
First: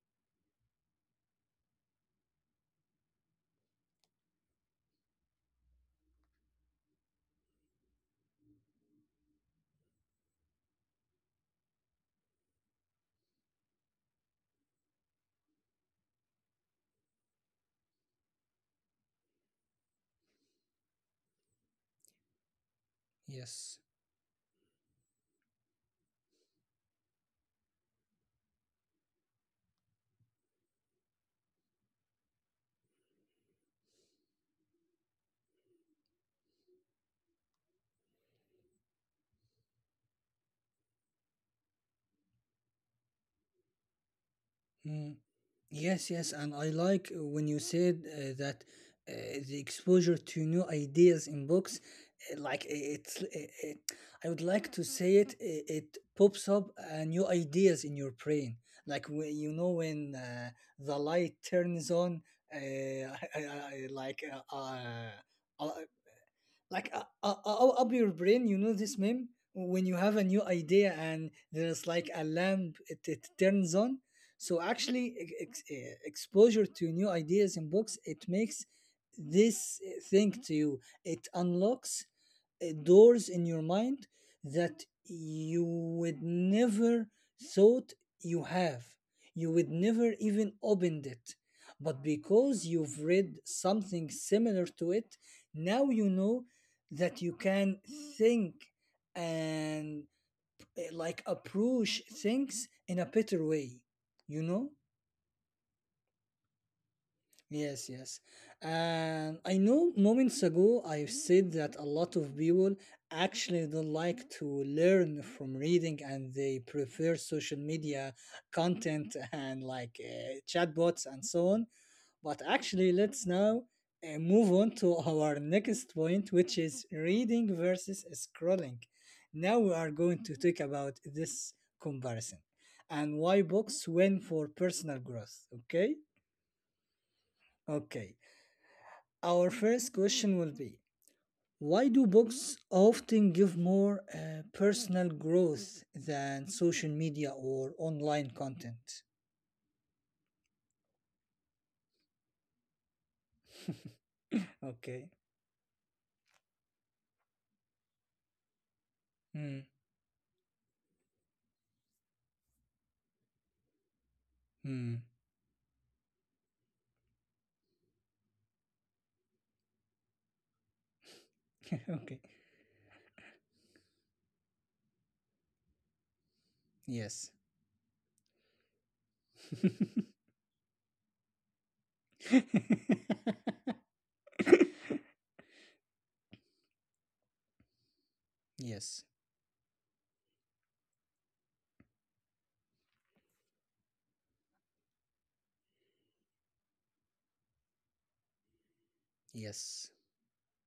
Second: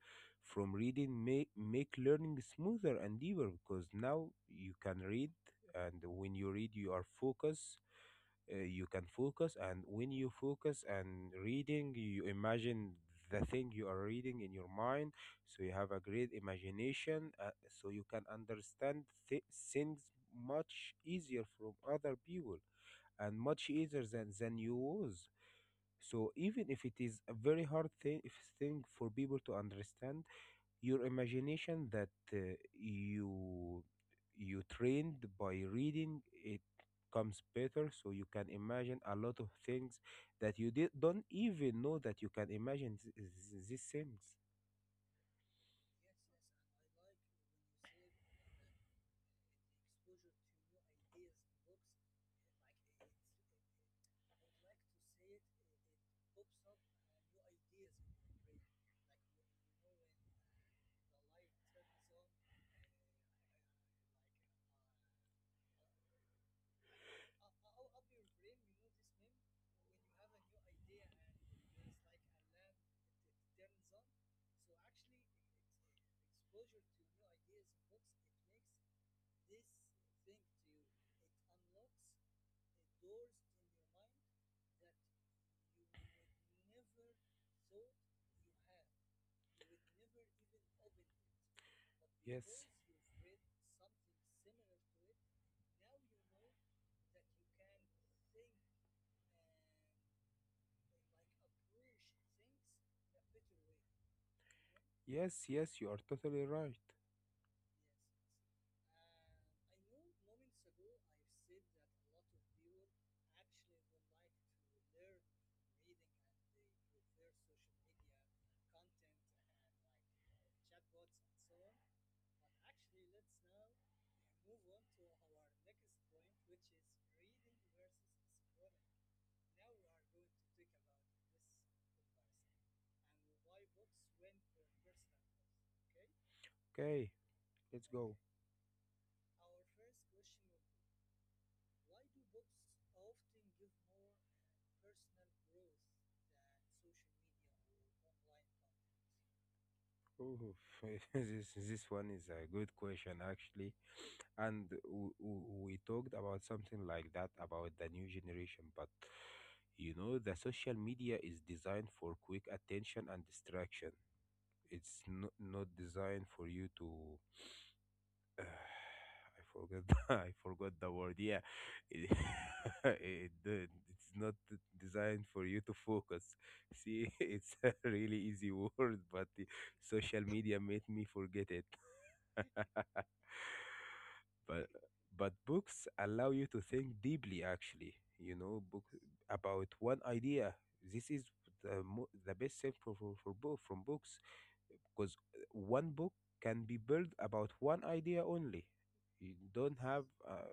B: from reading make make learning smoother and deeper because now you can read, and when you read, you are focused. You can focus, and when you focus and reading you imagine the thing you are reading in your mind so you have a great imagination. So you can understand th- things much easier from other people and much
A: Yes.
B: easier than you was. So even if it is a very hard thing if thing for people to understand your imagination that you you trained by reading it comes better so you can imagine a lot of things that don't even know that you can imagine these things.
A: Mm. Yes, yes. And I like when you said that uh, the exposure to new ideas in books, like I would like to say it, it pops up new ideas in your brain. Like, you know, when the light turns on, uh, I, I, I, like, uh, uh, uh, like up your brain you know this meme when you have a new idea and there's like a lamp it turns on so actually exposure to new ideas in books it makes this thing to you it unlocks doors in your mind that you would never thought you have. You would never even opened it. But
B: Yes,
A: because you've read something similar to it, now you know that you can think and like approach things in a better way, you know?
B: yes, yes, you are totally right.
A: Yes, yes. And I know moments ago I've said that a lot of people actually don't like to learn from reading and they prefer social media content and like chatbots and so on. But actually, let's now move on to our next point, which is reading versus scrolling. Now we are going to talk about this comparison and why books win for personal growth. Okay?
B: Okay, let's
A: Okay.
B: go.
A: Our first question will be: why do books often give more personal growth than social media or online content?
B: Oh, this one is a good question actually, and
A: Okay.
B: we talked about something like that about the new generation, but
A: Hmm.
B: you know the social media is designed for quick attention and distraction.
A: Hmm.
B: It's not designed for you to uh, I forgot. I forgot the word. Yeah,
A: okay.
B: it, it, the- it's not designed for you to focus. See,
A: Yes.
B: it's a really easy word, but the social media made me forget it. But books allow you to think deeply. Actually, you know, book
A: yes.
B: about one idea. This is the best thing for, book from books because one book can be built about one idea only. You
A: Yes.
B: don't have uh,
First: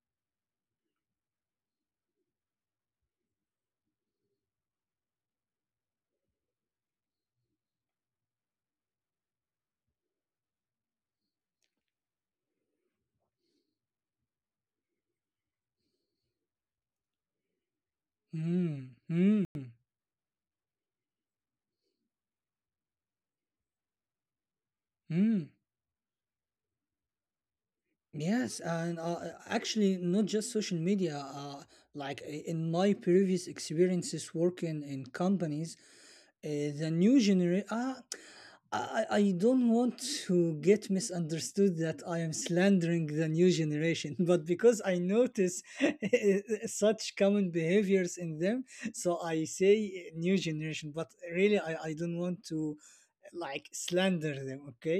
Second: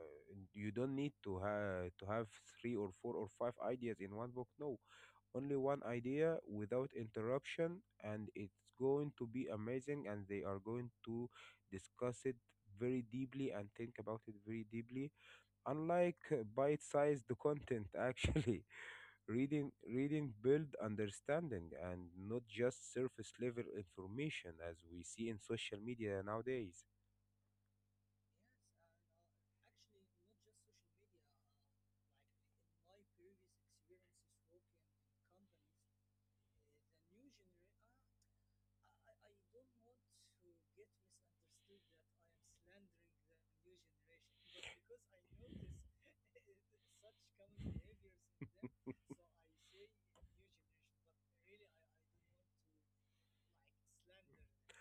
B: you don't need to have three or four or five ideas in one book. No, only one idea without interruption and it's going to be amazing and they are going to discuss it very deeply and think about it very deeply, unlike bite-sized content actually.
A: Hmm. Hmm.
B: Reading build understanding and not just surface level information as we see
A: Hmm.
B: in social media nowadays.
A: Yes, and actually, not just social media. Like in my previous experiences working in companies, the new generation. Ah, I I don't want to get misunderstood that I am slandering the new generation, but because I notice such common behaviors in them, so I say new generation. But really, I don't want to like slander them. Okay,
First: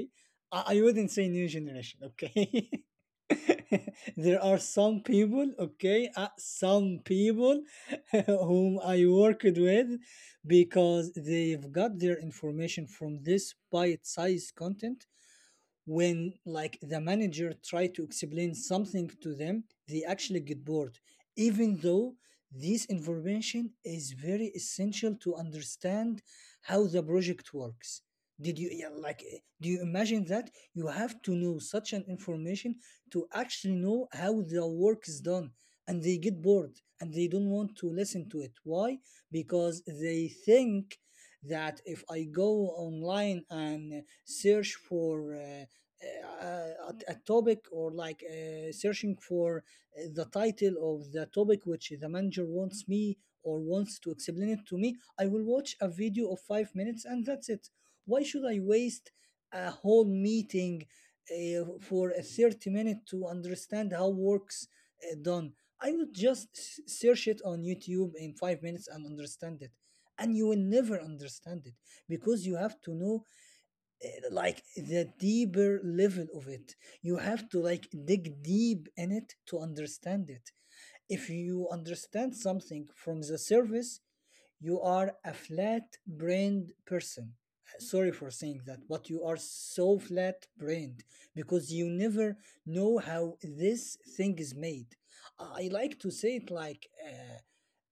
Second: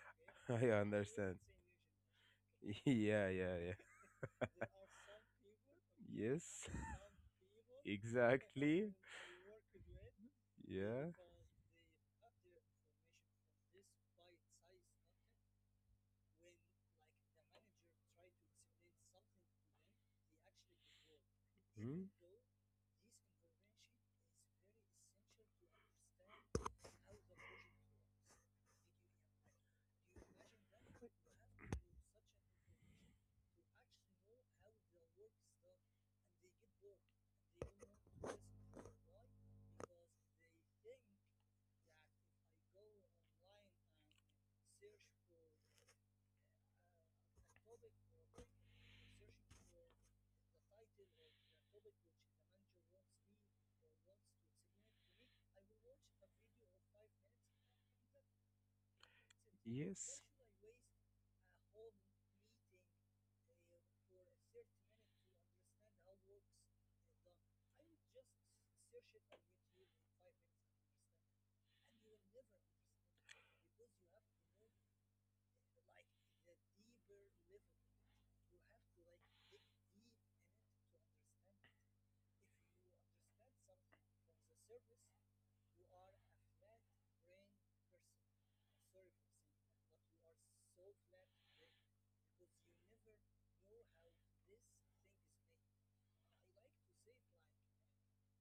B: I
A: I wouldn't say
B: understand.
A: new generation. Okay.
B: Yeah, yeah,
A: there are
B: yeah,
A: some people, okay,
B: yes.
A: some people whom
B: Exactly.
A: I worked with because
B: Yeah.
A: they've got their information from this bite sized content when like the manager try to explain something to them they actually get bored even
B: Hmm?
A: though this information is very essential to understand how the project works did you yeah, like do you imagine that you have to know such an information to actually know how the work is done and they get bored and they don't want to listen to it why because they think that if I go online and search for a topic or like searching for the title of the topic which the manager wants me or wants to explain it to me, I will watch a video of 5 minutes and that's it. Why should I waste a
B: Yes.
A: whole meeting for a 30 minute to understand how works done? I would just search it on YouTube in 5 minutes and understand it. And you will never understand it because you have to know like the deeper level of it you have to like dig deep in it to understand it if you understand something from the surface you are a flat brained person. Sorry for saying that but you are so flat brained because you never know how this thing is made. I like to say it like uh,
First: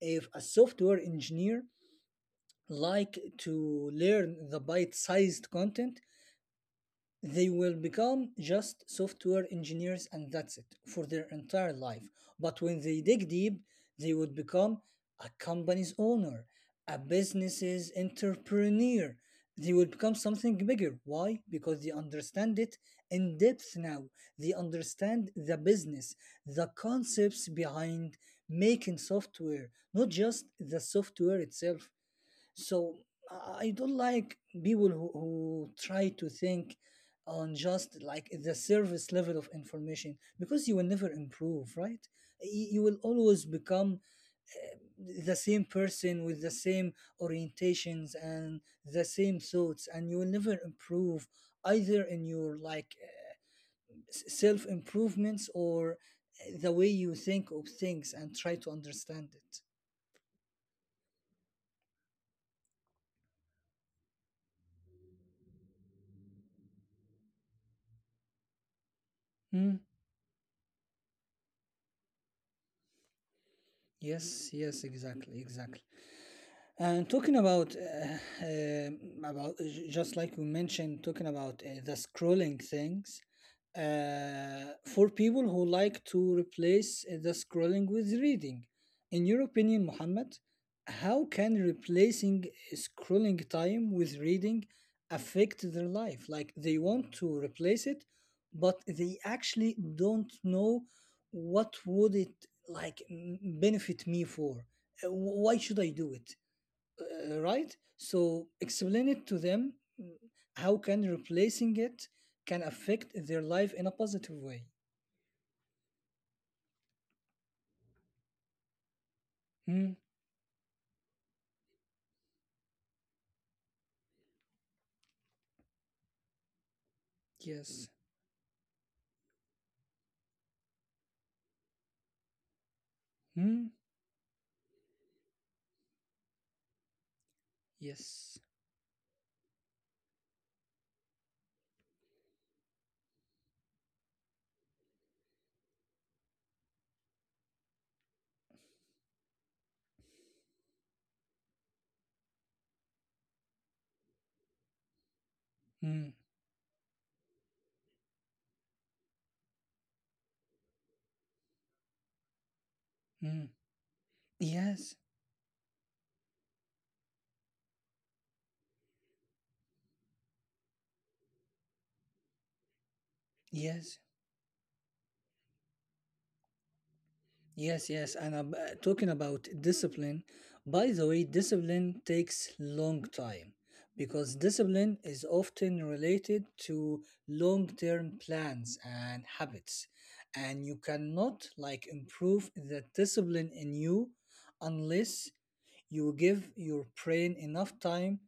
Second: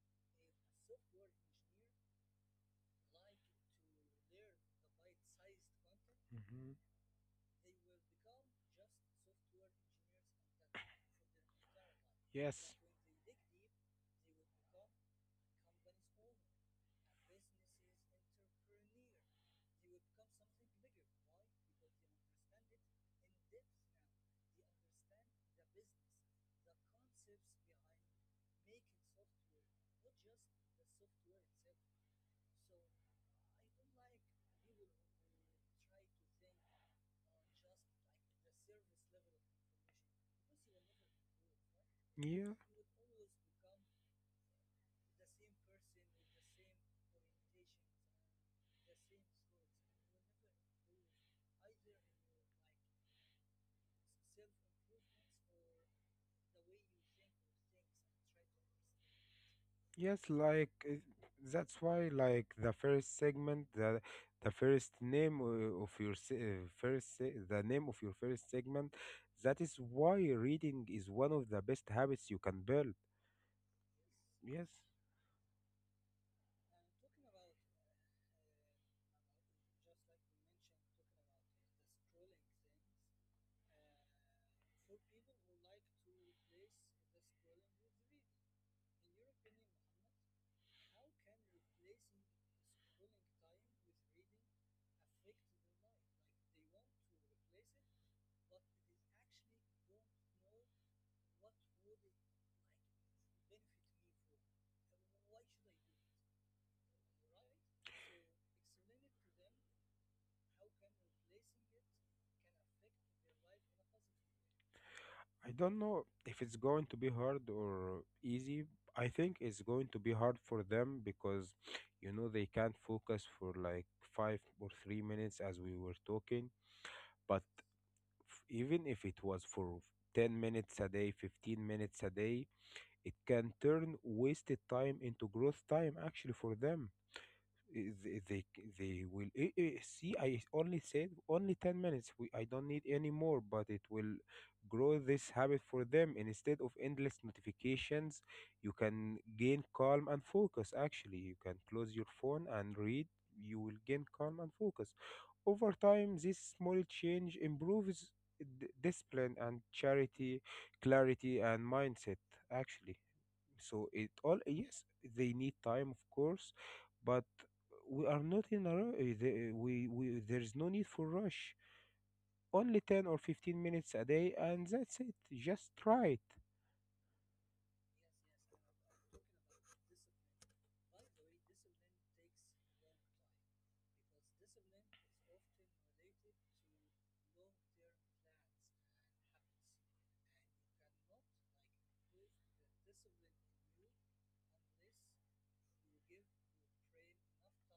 A: if a software engineer like to learn the bite-sized content
B: Hmm.
A: they will become just software engineers and that's it for their entire life. But when
B: Yes.
A: they dig deep, they would become a company's owner, a business's entrepreneur. They will become something bigger. Why? Because they understand it in depth now. They understand the business, the concepts behind making software, not just the software itself. So I don't like people who try to think on just like the service level of information because you will never improve, right?
B: Dig deep,
A: You
B: yeah.
A: will always become the same person with the same orientations and the same thoughts, and you will never improve either in your like self improvements or the way you think of things and try to understand it.
B: Yes, like that's why, like the first segment, the first name of your se- first se- the name of your first segment,
A: Mm,
B: that is why reading is one of the best habits you can build.
A: yes, yes,
B: Yes. Yes.
A: exactly, exactly. And talking about just like we mentioned, talking about the scrolling things, for people who like to replace the scrolling with reading, in your opinion, Muhammad, how can replacing scrolling time with reading affect their life? Like they want to replace it, but they actually don't know what would it like benefit me for. Why should I do it? Right? So explain it to them mm, how can replacing it can affect their life in a positive way.
B: I don't know if it's going to be hard or easy. I think
A: Hmm.
B: it's going to be hard for them because, you know, they can't focus for like 5 or 3 minutes as we were talking. But
A: Yes.
B: even if it was for 10 minutes a day, 15 minutes a day, it
A: Hmm.
B: can turn wasted time into growth time actually for them. Eh,
A: Yes.
B: They will see. I only said only 10 minutes. We, I don't need any more, but it will grow this habit for them. And instead of endless notifications, you can gain calm and focus. Actually, you can close your phone and read. You will gain calm and focus. Over
A: Hmm.
B: time, this small change improves d- discipline and charity, clarity, and mindset. Actually.
A: Hmm.
B: So it all
A: Yes.
B: yes, they need time, of course, but we are not in a ru- eh, the- eh, we there is no need for rush. Only ten or
A: Yes.
B: fifteen minutes a day, and that's it. Just try it.
A: Yes, yes. And I'm talking about discipline. By the way, discipline takes long time because discipline is often related to long-term plans and habits. And you cannot like improve the discipline in you unless you give your brain enough time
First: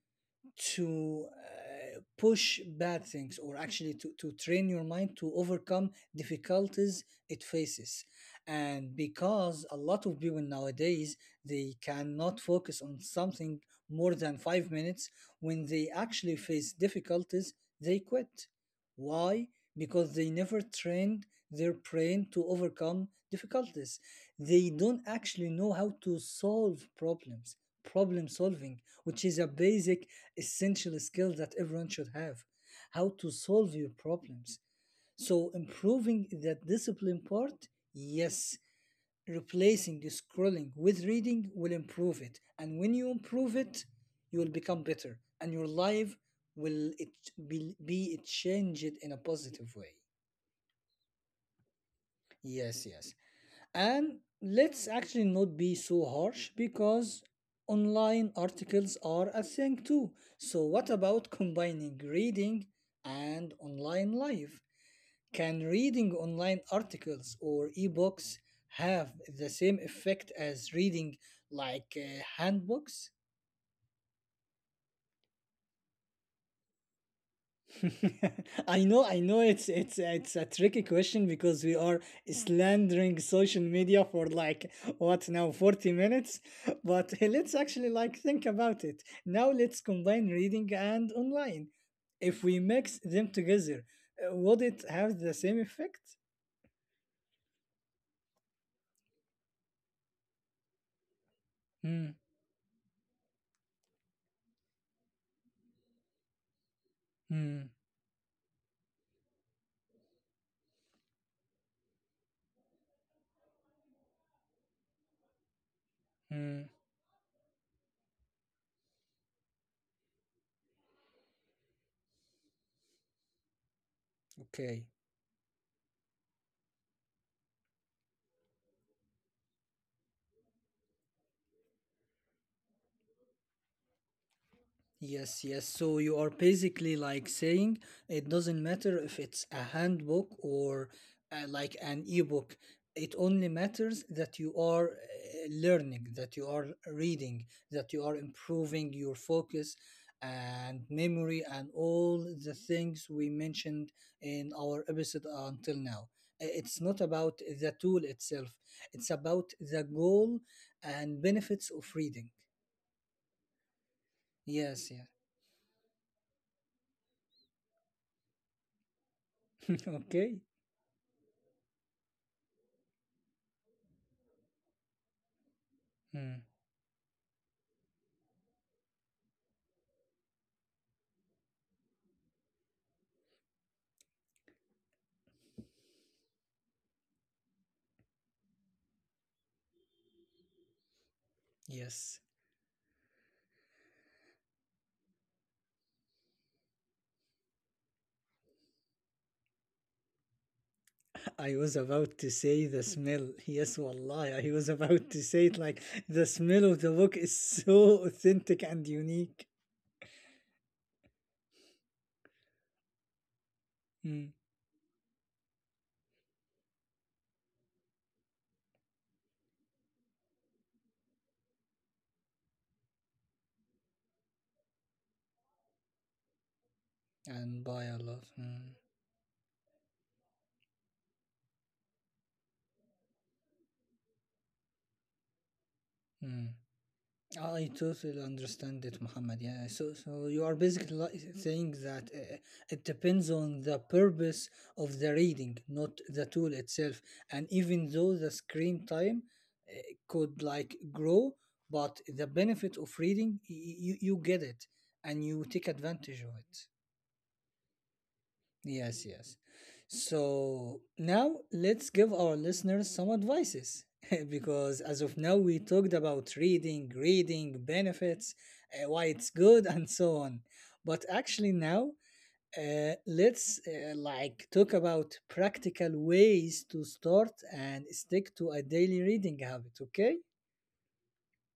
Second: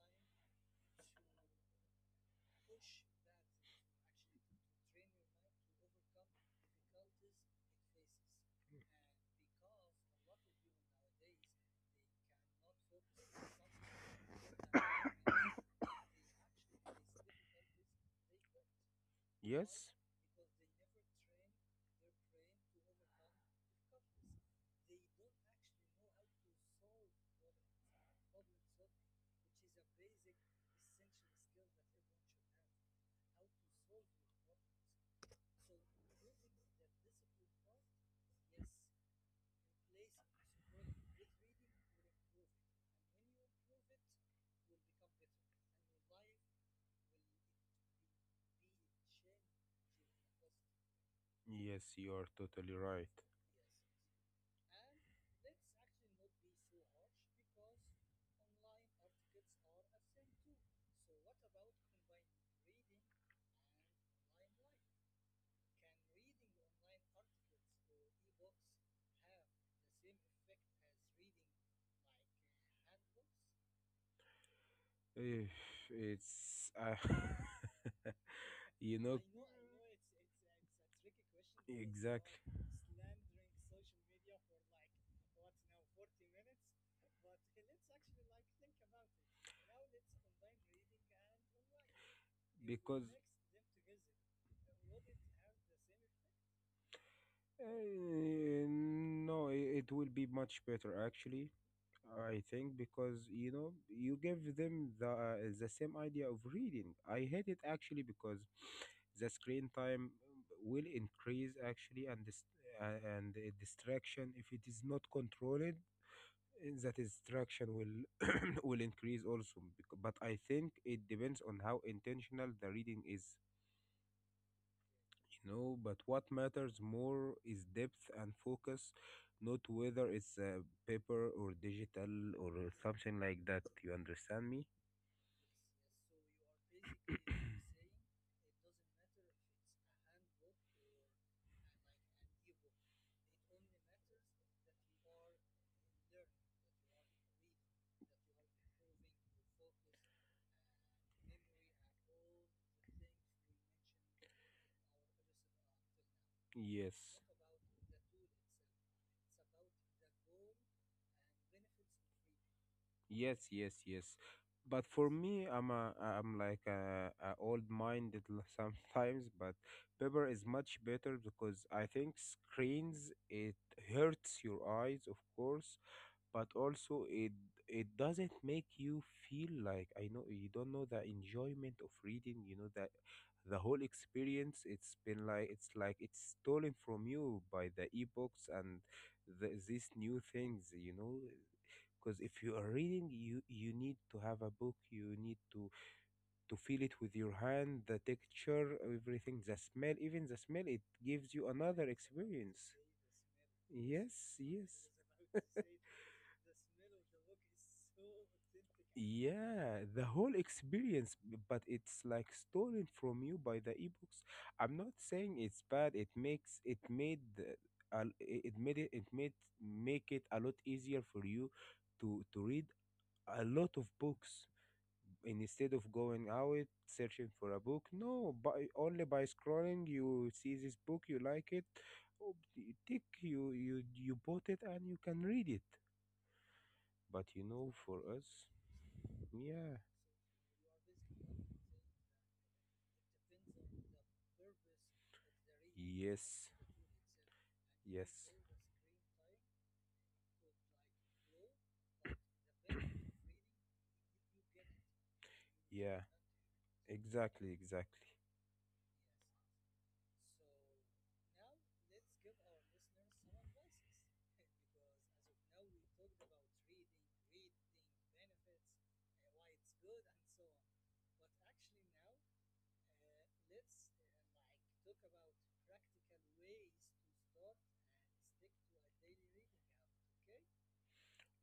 A: to push bad things, or actually to train your mind to overcome difficulties it faces. And because a lot of people nowadays, they cannot focus on something more than 5 minutes. When they actually face difficulties, they quit. Why?
B: Yes,
A: Because they never trained their brain to overcome difficulties. They don't actually know how to solve problems, problem solving, which is a basic, essential skill that everyone should have. How to solve your problems. So, improving that discipline part, yes, replacing the scrolling with reading will improve it. And when you improve it, you will become better. And your life will it be it changed in a positive way.
B: yes, you are totally
A: Yes,
B: right.
A: yes. And let's actually not be so harsh, because online articles are a thing too. So, what about combining reading and online life? Can reading online articles or ebooks have the same effect as reading like handbooks?
B: Eh, it's you know
A: I know it's a tricky question because we are
B: exactly
A: slandering social media for like what now 40 minutes, but let's actually like think about it. Now let's combine reading and online. If we
B: because
A: mix them together, would it have the same effect?
B: eh, no, it will be much better actually,
A: Hmm,
B: I think, because you know you give them the same idea of reading. I hate it
A: hmm,
B: actually because the screen time will increase actually and this and the distraction if it is not controlled,
A: hmm.
B: eh, that distraction will will increase also. But I think it depends on how intentional the reading is.
A: Okay.
B: No, but what matters more is depth and focus, not whether it's paper or digital or something like that. You understand me?
A: Yes, yes. So you are basically like saying it doesn't matter if it's a handbook or like an ebook. It only matters that you are learning, that you are reading, that you are improving your focus and memory and all the things we mentioned in our episode until now. It's
B: Yes.
A: not about the tool itself, it's about the goal and benefits of reading.
B: Yes, yes, yes. But
A: Yes, yeah.
B: for me, I'm like a old-minded sometimes. But paper
A: Okay.
B: is much better because I think screens it hurts your eyes, of course,
A: Hmm.
B: but also it doesn't make you feel like I know you don't know the enjoyment of reading, you know that the whole experience it's been like it's stolen from you by the ebooks and these new things.
A: Yes,
B: Because if you are reading, you need to have a book, you need to feel it with your hand, the texture, everything, the smell, even the smell, it gives
A: I
B: you
A: was
B: another
A: about to say the
B: experience.
A: smell. Yes,
B: Yes,
A: wallah, I was
B: yes.
A: about to say it like the smell of the book is so authentic and unique.
B: Yeah, the whole experience, but it's like stolen from you by the ebooks.
A: Mm.
B: I'm not saying it's bad. It it it made make it a lot easier for you to read a lot of books, and instead of going out searching for
A: And
B: a
A: by
B: book.
A: Allah.
B: No, by only by scrolling you see this book, you like it. Oh, you tick, you bought it, and you can read it.
A: Mm.
B: But
A: I
B: for
A: totally
B: us,
A: understand it, Muhammad. Yeah.
B: yeah.
A: So, so you are basically saying that it depends on the purpose of the reading, not the tool
B: Yes.
A: itself. And even though the
B: Yes.
A: screen time uh, could like grow, but the benefit of reading, you get it, and you take
B: Yeah.
A: advantage of it.
B: Exactly. Exactly.
A: Yes, yes. So now let's give our listeners some advices because as of now we talked about reading, reading benefits, why it's good, and so on. But actually now let's like talk about practical ways to start and stick to a daily reading habit. Okay,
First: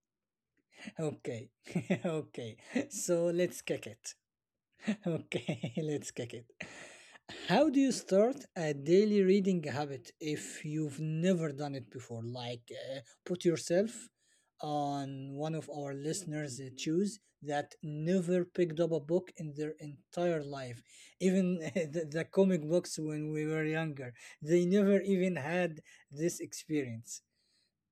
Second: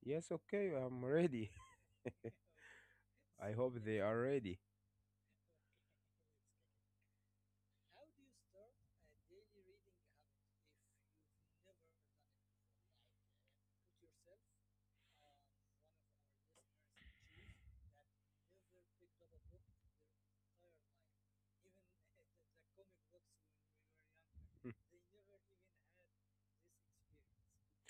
B: Yes. Okay. I'm
A: okay,
B: ready.
A: okay. So
B: I
A: let's
B: hope
A: kick
B: they
A: it.
B: are ready.
A: Okay, let's kick it. How do you start a daily reading habit if you've never done it before? Like, put yourself on one of our listeners' shoes that never picked up a book in their entire life. Even the comic books when we were younger, they never even had this experience.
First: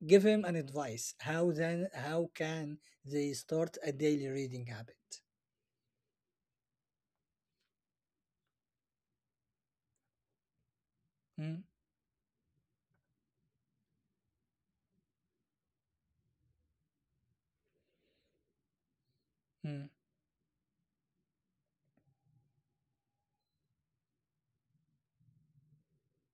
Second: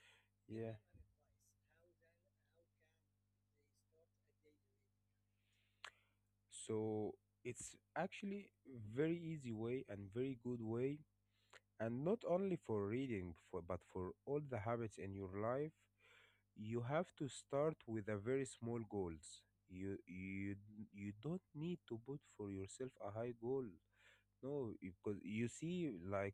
A: Give him an
B: Yeah.
A: advice. How then? How can they start a daily reading habit?
B: So it's actually very easy way and very good way,
A: Mm,
B: and not only for reading but for all the habits in your life, you have to start with a very small goals. You
A: mm,
B: You don't need to put for yourself a high goal. No, because you see like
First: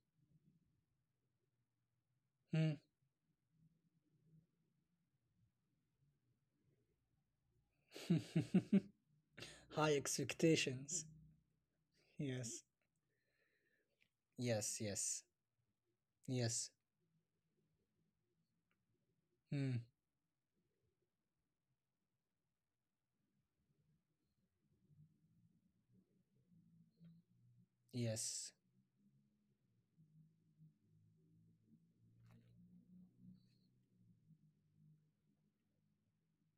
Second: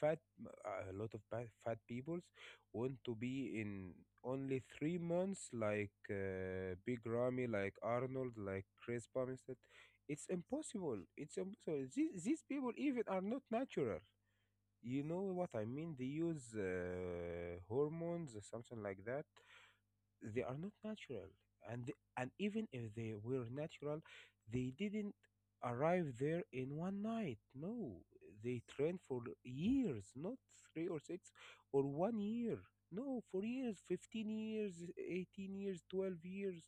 B: fat a lot of fat peoples
A: mm.
B: want to be in only 3 months like Big Ramy, like Arnold, like Chris Bumstead.
A: High
B: It's impossible,
A: expectations.
B: it's impossible. These people
A: Yes.
B: even are not natural.
A: Yes,
B: You know
A: yes,
B: what I mean? They use
A: yes.
B: hormones or something like that.
A: Mm,
B: They are not natural, and and even if they were natural, they didn't arrive there in one night. No, they
A: yes.
B: trained for years, not 3 or 6 or 1 year. No, for years, 15 years, 18 years, 12 years.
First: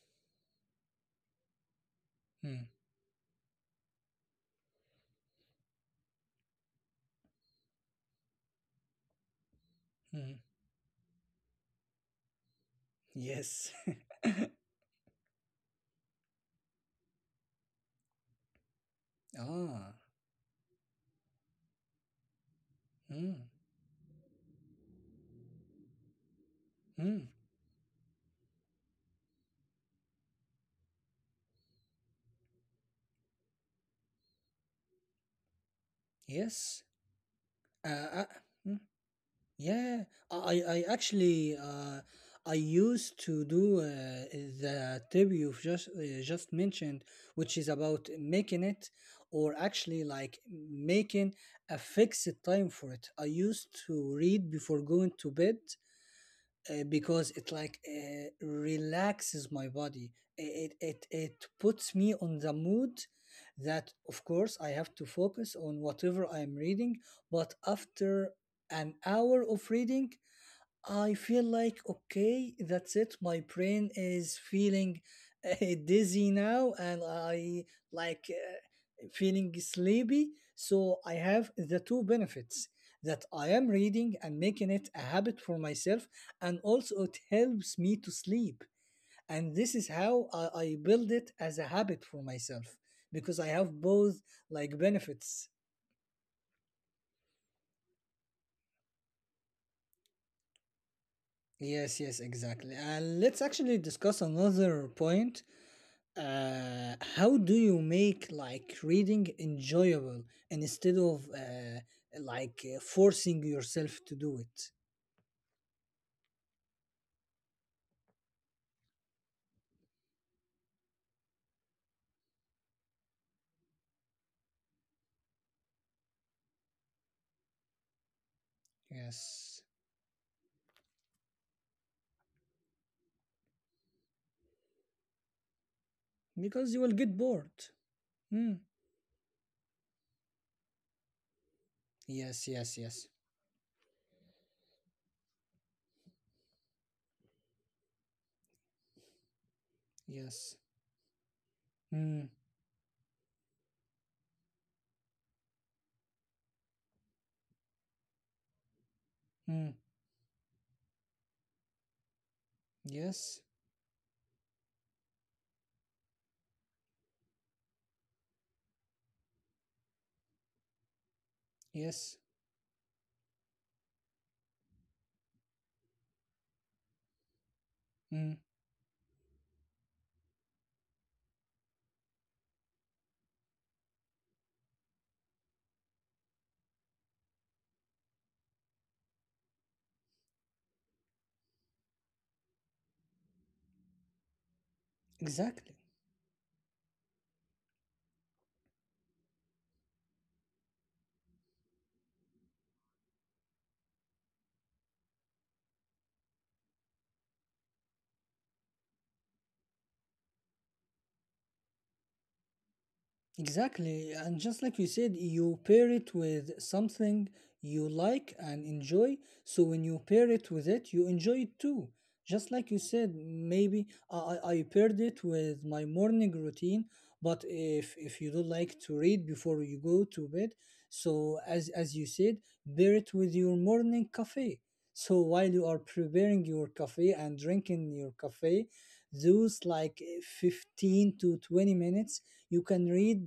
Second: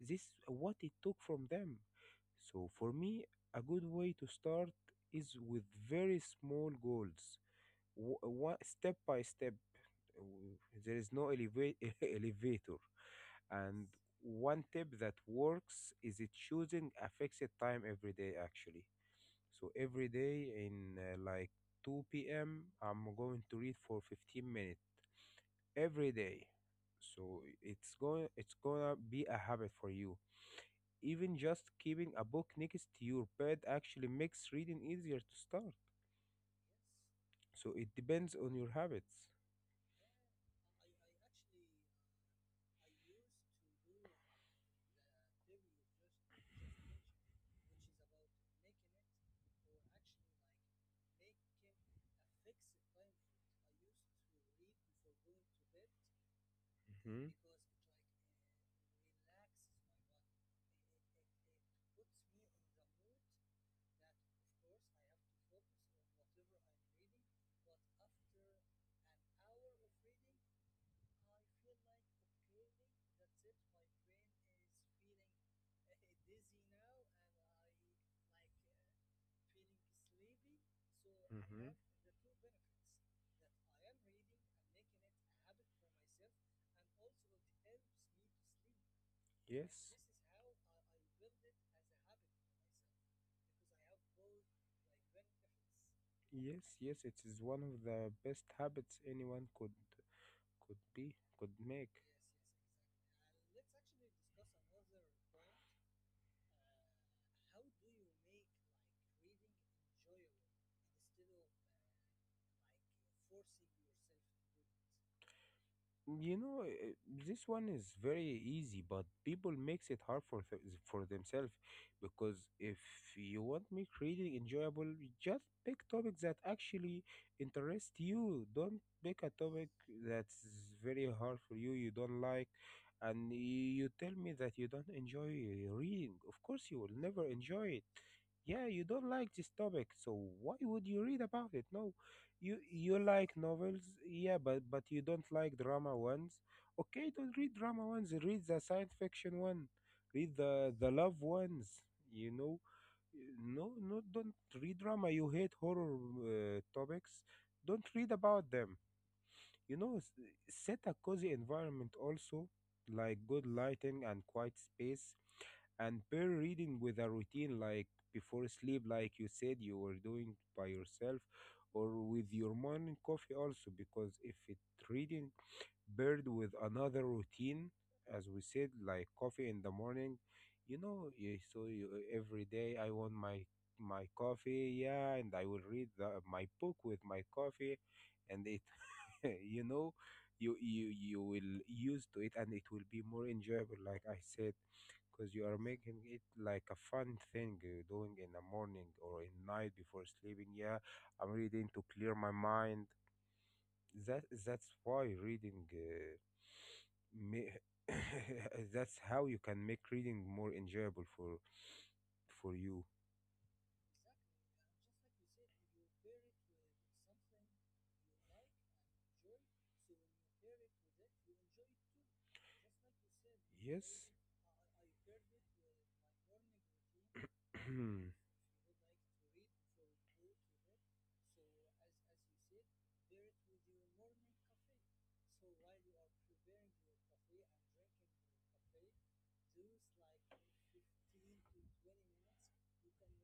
B: This is what it took from them.
A: Mm,
B: So for me, a good way to start is with very small goals, one step by step.
A: mm.
B: w- there is no elevator.
A: Yes.
B: And one tip that works is it choosing a fixed time every day, actually. So
A: Ah,
B: every day in like 2 p.m, I'm
A: mm,
B: going to read for 15 minutes every day.
A: mm,
B: So it's gonna be a habit for you. Even just keeping a book next to your bed actually makes reading easier to start.
A: yes.
B: So it
A: Uh, uh,
B: depends on your
A: mm,
B: habits.
A: yeah, I actually, I used to do the tip you've just mentioned, which is about making it, or actually like making a fixed time for it. I used to read before going to bed,
B: Hmm.
A: because it like relaxes my body. It puts me on the mood that of course I have to focus on whatever I am reading, but after an hour of reading, I feel like, okay, that's it. My brain is feeling dizzy now, and I like feeling sleepy. So I have
B: Hmm.
A: the two benefits that I am reading and making it a habit for myself, and also it helps me to sleep. And
B: And
A: this is
B: yes.
A: how I build it as a habit for myself, because I have both like benefits.
B: Yes, yes, it is one of the best habits anyone could
A: Yes,
B: make.
A: yes, exactly. And let's actually discuss another point. How do you make like reading enjoyable instead of forcing yourself to do it?
B: You know, this one is very easy, but people makes it hard for th for themselves, because if you want make reading enjoyable, you just pick topics that actually interest you. Don't pick a
A: Yes,
B: topic that's very hard for you, you don't like, and you tell me that you don't enjoy reading. Of course,
A: because you
B: you
A: will
B: will
A: get
B: never
A: bored.
B: enjoy it.
A: Hmm.
B: Yeah, you don't like this topic, so why would you read about it? No.
A: Yes,
B: You
A: yes,
B: you
A: yes,
B: like novels, yeah, but you don't like drama ones. Okay, don't read drama ones. Read the science fiction one. Read
A: yes.
B: the love ones.
A: Hmm.
B: You know, no, no, don't read drama. You hate horror topics. Don't read about them.
A: Hmm.
B: You know, set a cozy environment also, like
A: Yes,
B: good lighting and quiet space, and pair reading with a routine like before sleep, like you said you were doing by yourself, or
A: yes.
B: with your morning coffee also, because if it reading paired with another routine, as
A: Hmm.
B: we said, like coffee in the morning. you know, you, so you, every day I want my coffee, yeah, and I will read my book with my coffee, and it you know you you will use to it, and it will be more enjoyable, like I said, because you are
A: Exactly.
B: making it like a fun thing you're doing in the morning or in night before sleeping. Yeah, I'm reading to clear my mind. That that's why reading ma- That's how you can make reading more enjoyable for you.
A: Exactly. And just like you said, you pair it with something you like and enjoy. So when you pair it with it, you enjoy it too. Just like you said, maybe
B: Yes.
A: I paired it with my morning routine. But if you do not like to read before you go to bed, so as you said, pair it with your morning cafe. So while you are preparing your cafe and drinking your cafe, those like 15 to 20 minutes you can read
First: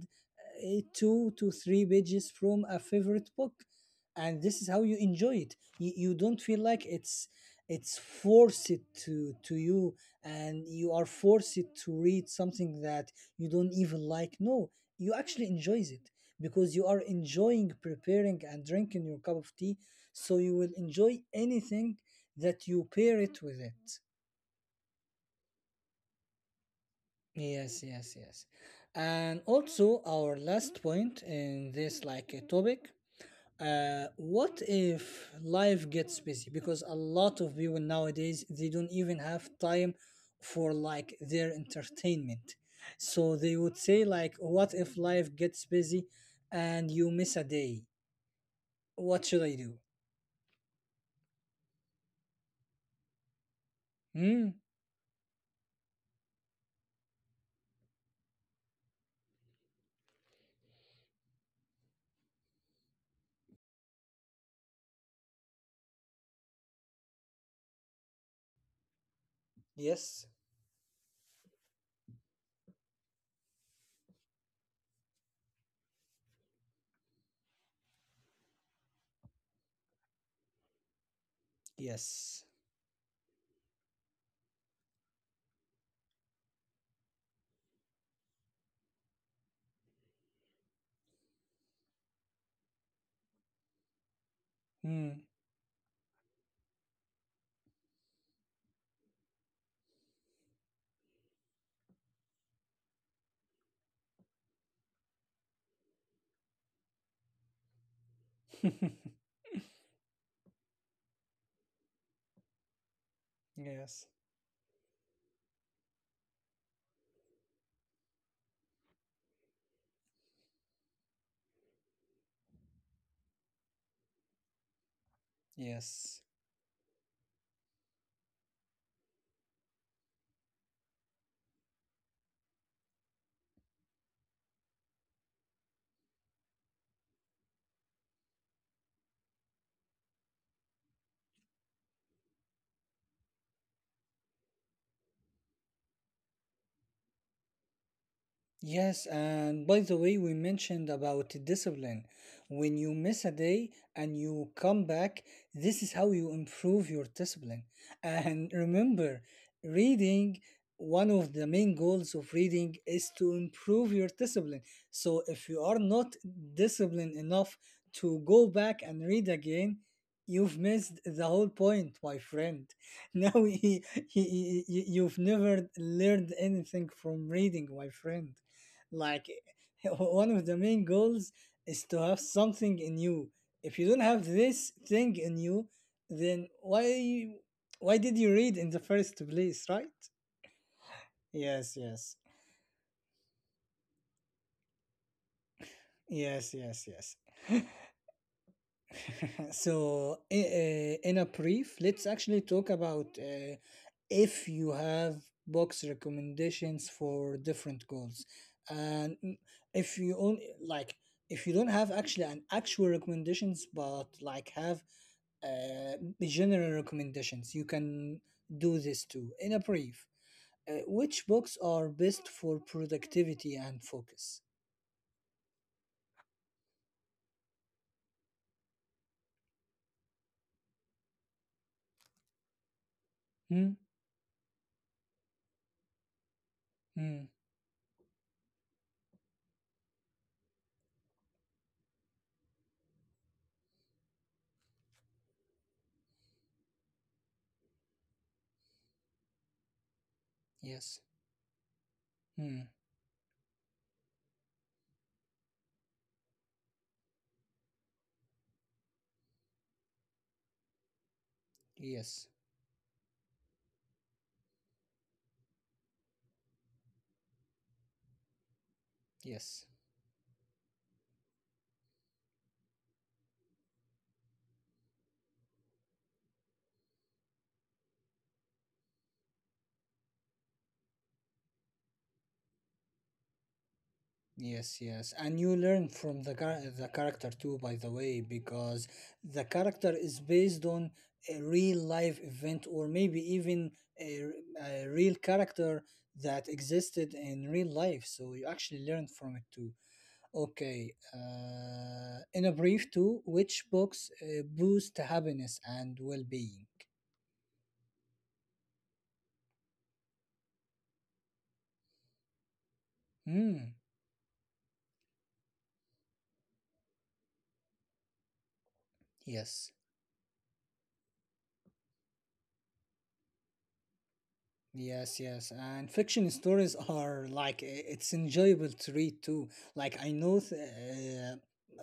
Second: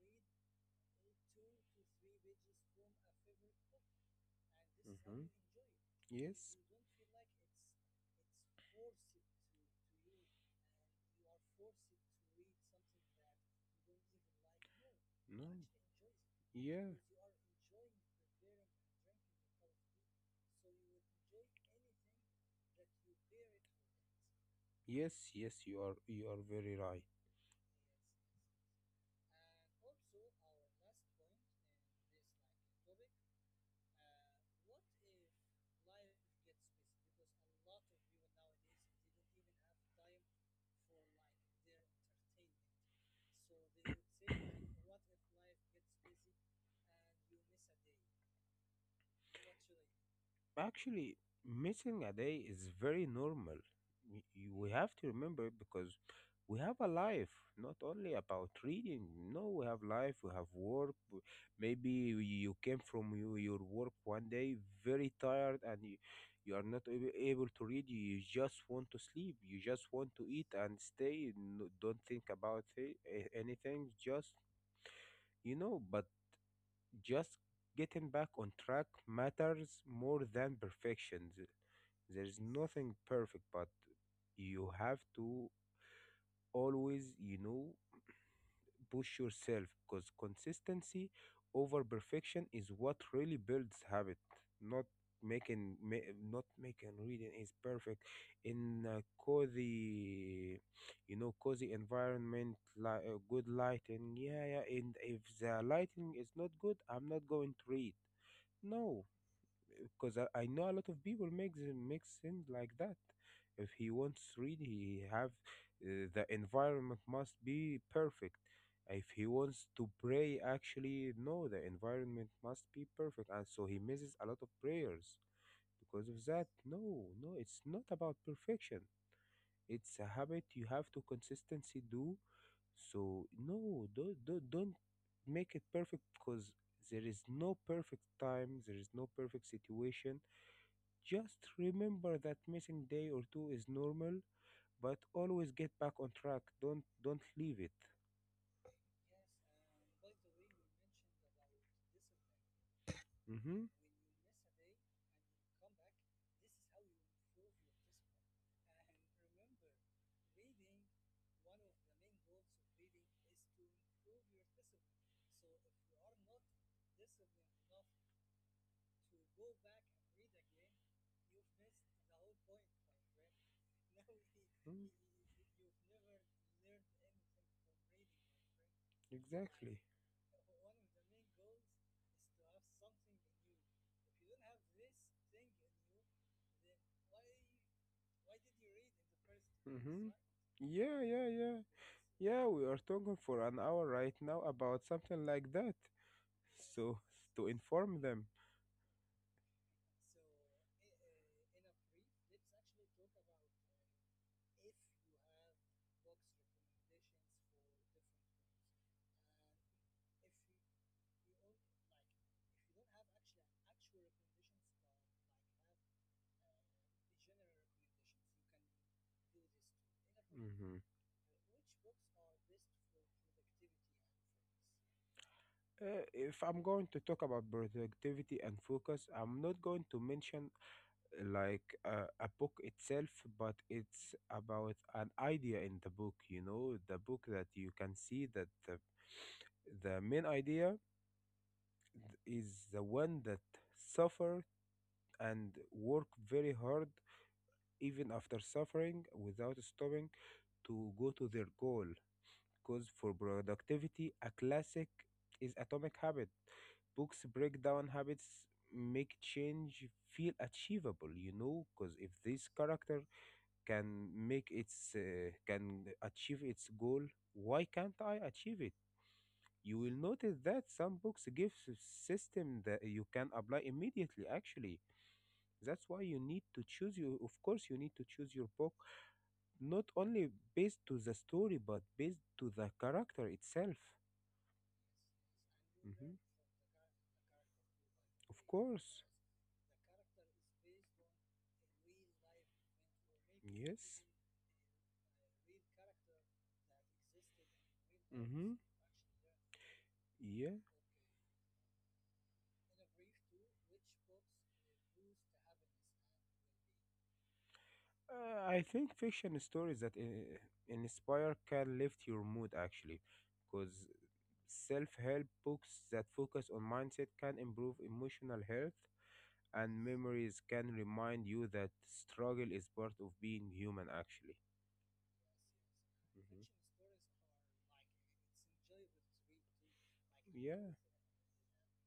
A: two to three pages from a favorite book. And this is how you
B: Mhm.
A: enjoy it. You don't
B: Yes.
A: feel like it's forced to you, and you are forced to read something that you don't even like. No, you
B: No.
A: actually enjoys it, because you
B: Yeah.
A: are enjoying preparing and drinking your cup of tea. So you will enjoy anything that you pair it with it.
B: Yes, yes, you are very right.
A: Yes, yes, yes. And also our last point in this like a topic, what if life gets busy? Because a lot of people nowadays they don't even have time for like their entertainment. So they would say like, what if life gets busy and you miss a day? What should I do?
B: Actually, missing a day is very normal.
A: Hmm?
B: We have to remember, because we have a life, not only about reading. No, we have life, we have work. Maybe you came from your work one day very tired, and you are not able to read. You just want to sleep. You just want to
A: Yes.
B: eat and stay. No, don't think about it, anything. Just but just getting back on track matters more than perfection. There's
A: Yes.
B: nothing perfect, but you have to always, push yourself because consistency over perfection is what really builds habit, not
A: Hmm.
B: making reading is perfect in a cozy, cozy environment, like good lighting. Yeah, yeah. And if the lighting is not good, I'm not going to read, no, because I know a lot of people make things like that. If he
A: Yes.
B: wants really, he have the environment must be perfect. If he wants to pray, actually, no, the environment must be perfect, and so he misses a lot of prayers because
A: Yes.
B: of that. No, no, it's not about perfection. It's a habit you have to consistency do. So no, don't make it perfect, because there is no perfect time, there is no perfect situation. Just remember that missing day or two is normal, but always get back on track. Don't leave it.
A: Yes, and by the way, we mentioned about discipline. When you miss a
B: Mm-hmm.
A: day and you come back, this is how you improve your discipline. And remember, reading, one of the main goals of reading is to improve your discipline. So if you are not disciplined enough to go back and read again, you've missed the whole point, my friend. Now
B: Mm-hmm.
A: you've never learned anything from reading, my friend. Like
B: Exactly.
A: one of the main goals is to have something in you. If you don't have this thing in you, then why did you read in the first place, right?
B: Mm-hmm. Yeah, yeah, yeah.
A: Yes, yes.
B: Yeah, we are talking for an hour right now about something like that.
A: Yes, yes,
B: So,
A: yes.
B: to inform them.
A: So, in a brief, let's actually talk about if you have box recommendations for different goals, and if you only like, if you don't have actually an actual recommendations, but like have uh, general recommendations. You can do this too. In a brief,
B: Hmm.
A: which books are best for productivity and focus?
B: If I'm going to talk about productivity and focus, I'm not going to mention like a book itself, but
A: Hmm?
B: it's about an idea in the book, you know, the book
A: Hmm.
B: that you can see, that the main idea is the one that suffered and work very hard even after suffering without stopping to
A: Yes.
B: go to their goal,
A: Hmm.
B: because for productivity, a classic is Atomic Habit. Books break down habits, make change feel achievable, you know, because if
A: Yes.
B: this character can make its can achieve its goal, why can't I achieve it?
A: Yes.
B: You will notice that some books give system that you can apply immediately, actually. That's why you need to choose, you of course you need to choose your book, not only based to the story, but based to the character itself.
A: Yes, yes. And you learn
B: Hmm.
A: from the, the character too, by the way,
B: Of
A: because
B: course.
A: the character is based on a real life event, or maybe even
B: Yes.
A: a real character that existed in real life. So you
B: Mm-hmm.
A: actually learn from it too.
B: Yeah.
A: Okay. In a brief, too, which books boost happiness and well being?
B: I think fiction stories that inspire can lift your mood, actually,
A: Hmm.
B: because self-help books that focus on mindset can improve emotional health,
A: Yes.
B: and memories can remind you that struggle is part of being human, actually.
A: Yes, yes. And fiction
B: Hmm.
A: stories are like it's enjoyable to read too. Like I know
B: Yeah.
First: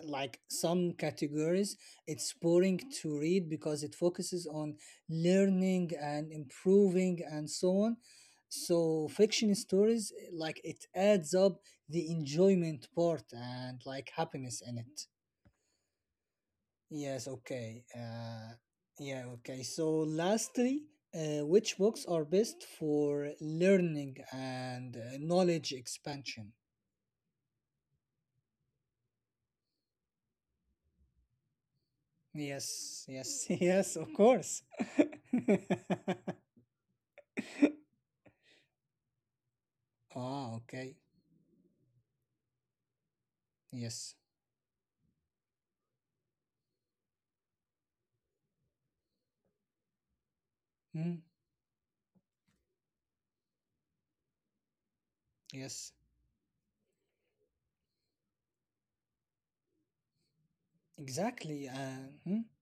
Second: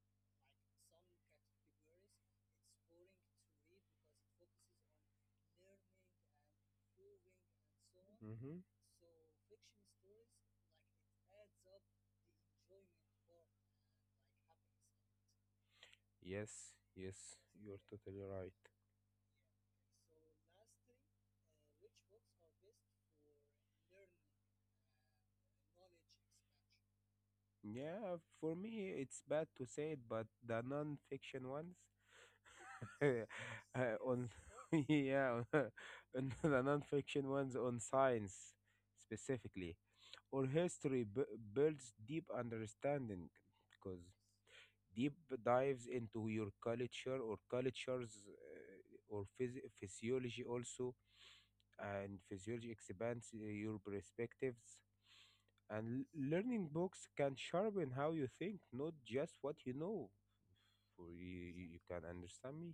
A: like some categories it's boring to read because it focuses on learning and improving and so on.
B: Mm-hmm.
A: So fiction stories like it adds up the enjoyment part and like happiness in it.
B: Yes,
A: Yes,
B: yes, you're
A: okay.
B: totally right.
A: Yeah, okay. So, lastly, which books are best for learning and knowledge expansion?
B: Yeah, for me, it's bad to say it, but the non-fiction ones.
A: Yes, yes, yes, of
B: On
A: course.
B: Yeah. And the nonfiction ones on science specifically, or
A: Ah, okay.
B: history builds deep understanding, because
A: Yes.
B: deep dives into your culture or cultures, or physiology also,
A: Mm,
B: and physiology expands your perspectives.
A: yes,
B: And learning books can sharpen how you think, not just what you know. For you, you
A: exactly.
B: you can
A: Mm.
B: understand me.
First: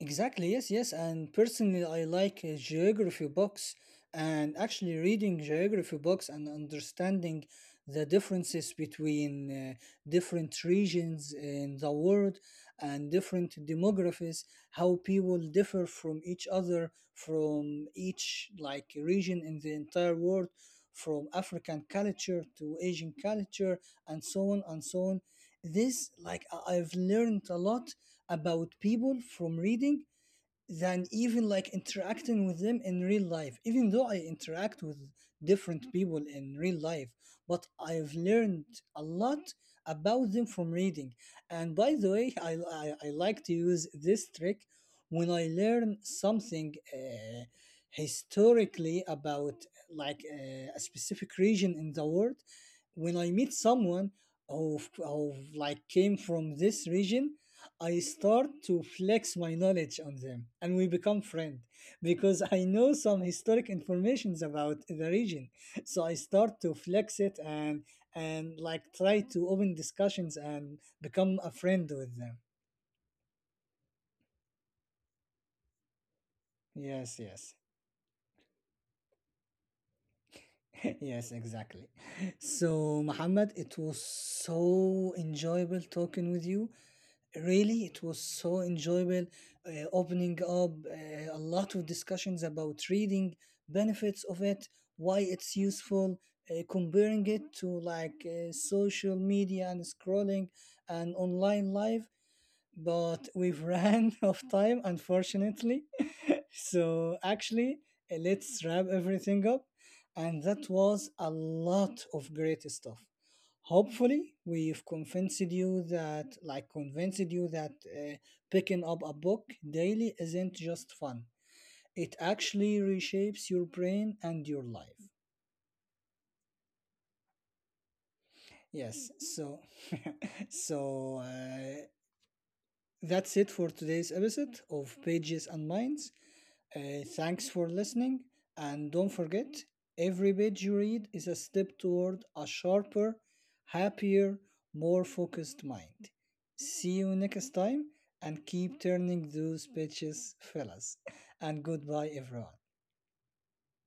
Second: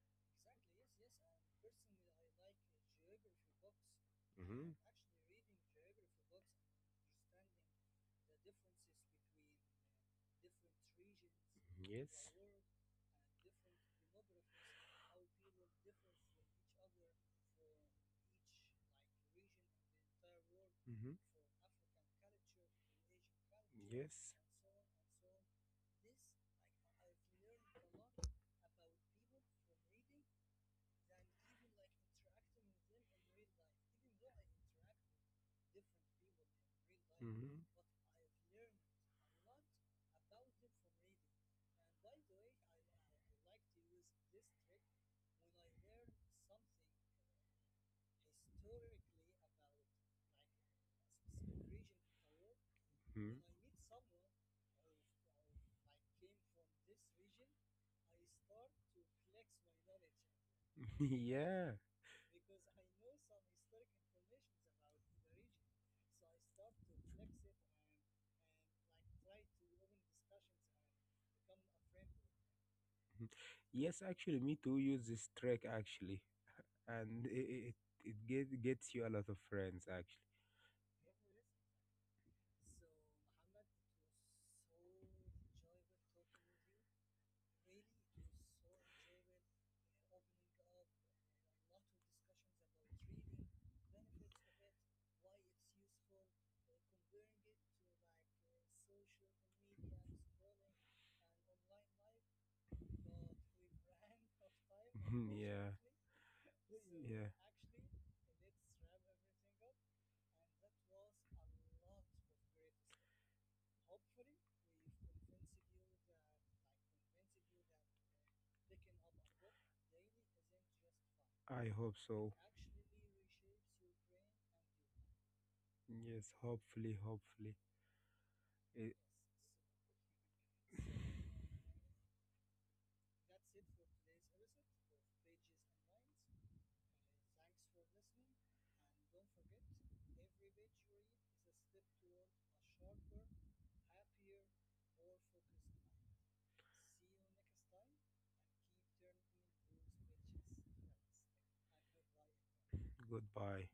A: Exactly, yes, yes. And personally, I like geography books, and
B: Hmm.
A: actually reading geography books and understanding the differences between different regions in the
B: Yes.
A: world and different demographies, how people differ from each other, from each like region in the entire world, from African culture to Asian culture, and so on and so on. This, like, I've learned a lot about people from reading than even like interacting with them in real life, even though I interact with different people in real life. But I've learned a
B: Mhm.
A: lot about them from reading. And by the way, I like to use this trick. When I learn something historically about like a specific region in the world, when I meet someone who, like came from this region, I start to flex my knowledge on them and we
B: that
A: become friends,
B: Yeah.
A: because I know some historic informations about the region. So I start to flex it, and like try to open discussions and become a friend with them.
B: Yes, actually, me too use this track, actually,
A: Yes,
B: and
A: yes.
B: it gets you a lot of friends, actually.
A: Yes, exactly. So, Muhammad, it was so enjoyable talking with you. Really, it was so enjoyable opening up a lot of discussions about reading, benefits of it, why it's useful, comparing it to like social media and scrolling and online life.
B: But
A: But we've ran out of time, unfortunately. So
B: unfortunately.
A: actually, let's wrap everything up. And that was a lot of great stuff. Hopefully, we've convinced you that, like, convinced you that picking up a book daily isn't just fun.
B: Hope
A: It
B: It
A: actually reshapes your brain and your life.
B: Yes. Hopefully. Hopefully. Eh,
A: Yes. So, so that's it for today's episode of Pages and Minds. Thanks for listening, and don't forget every page you read is a step toward a sharper, happier, more focused mind. See you next time, and keep turning those pages, fellas. And goodbye, everyone.
B: Goodbye.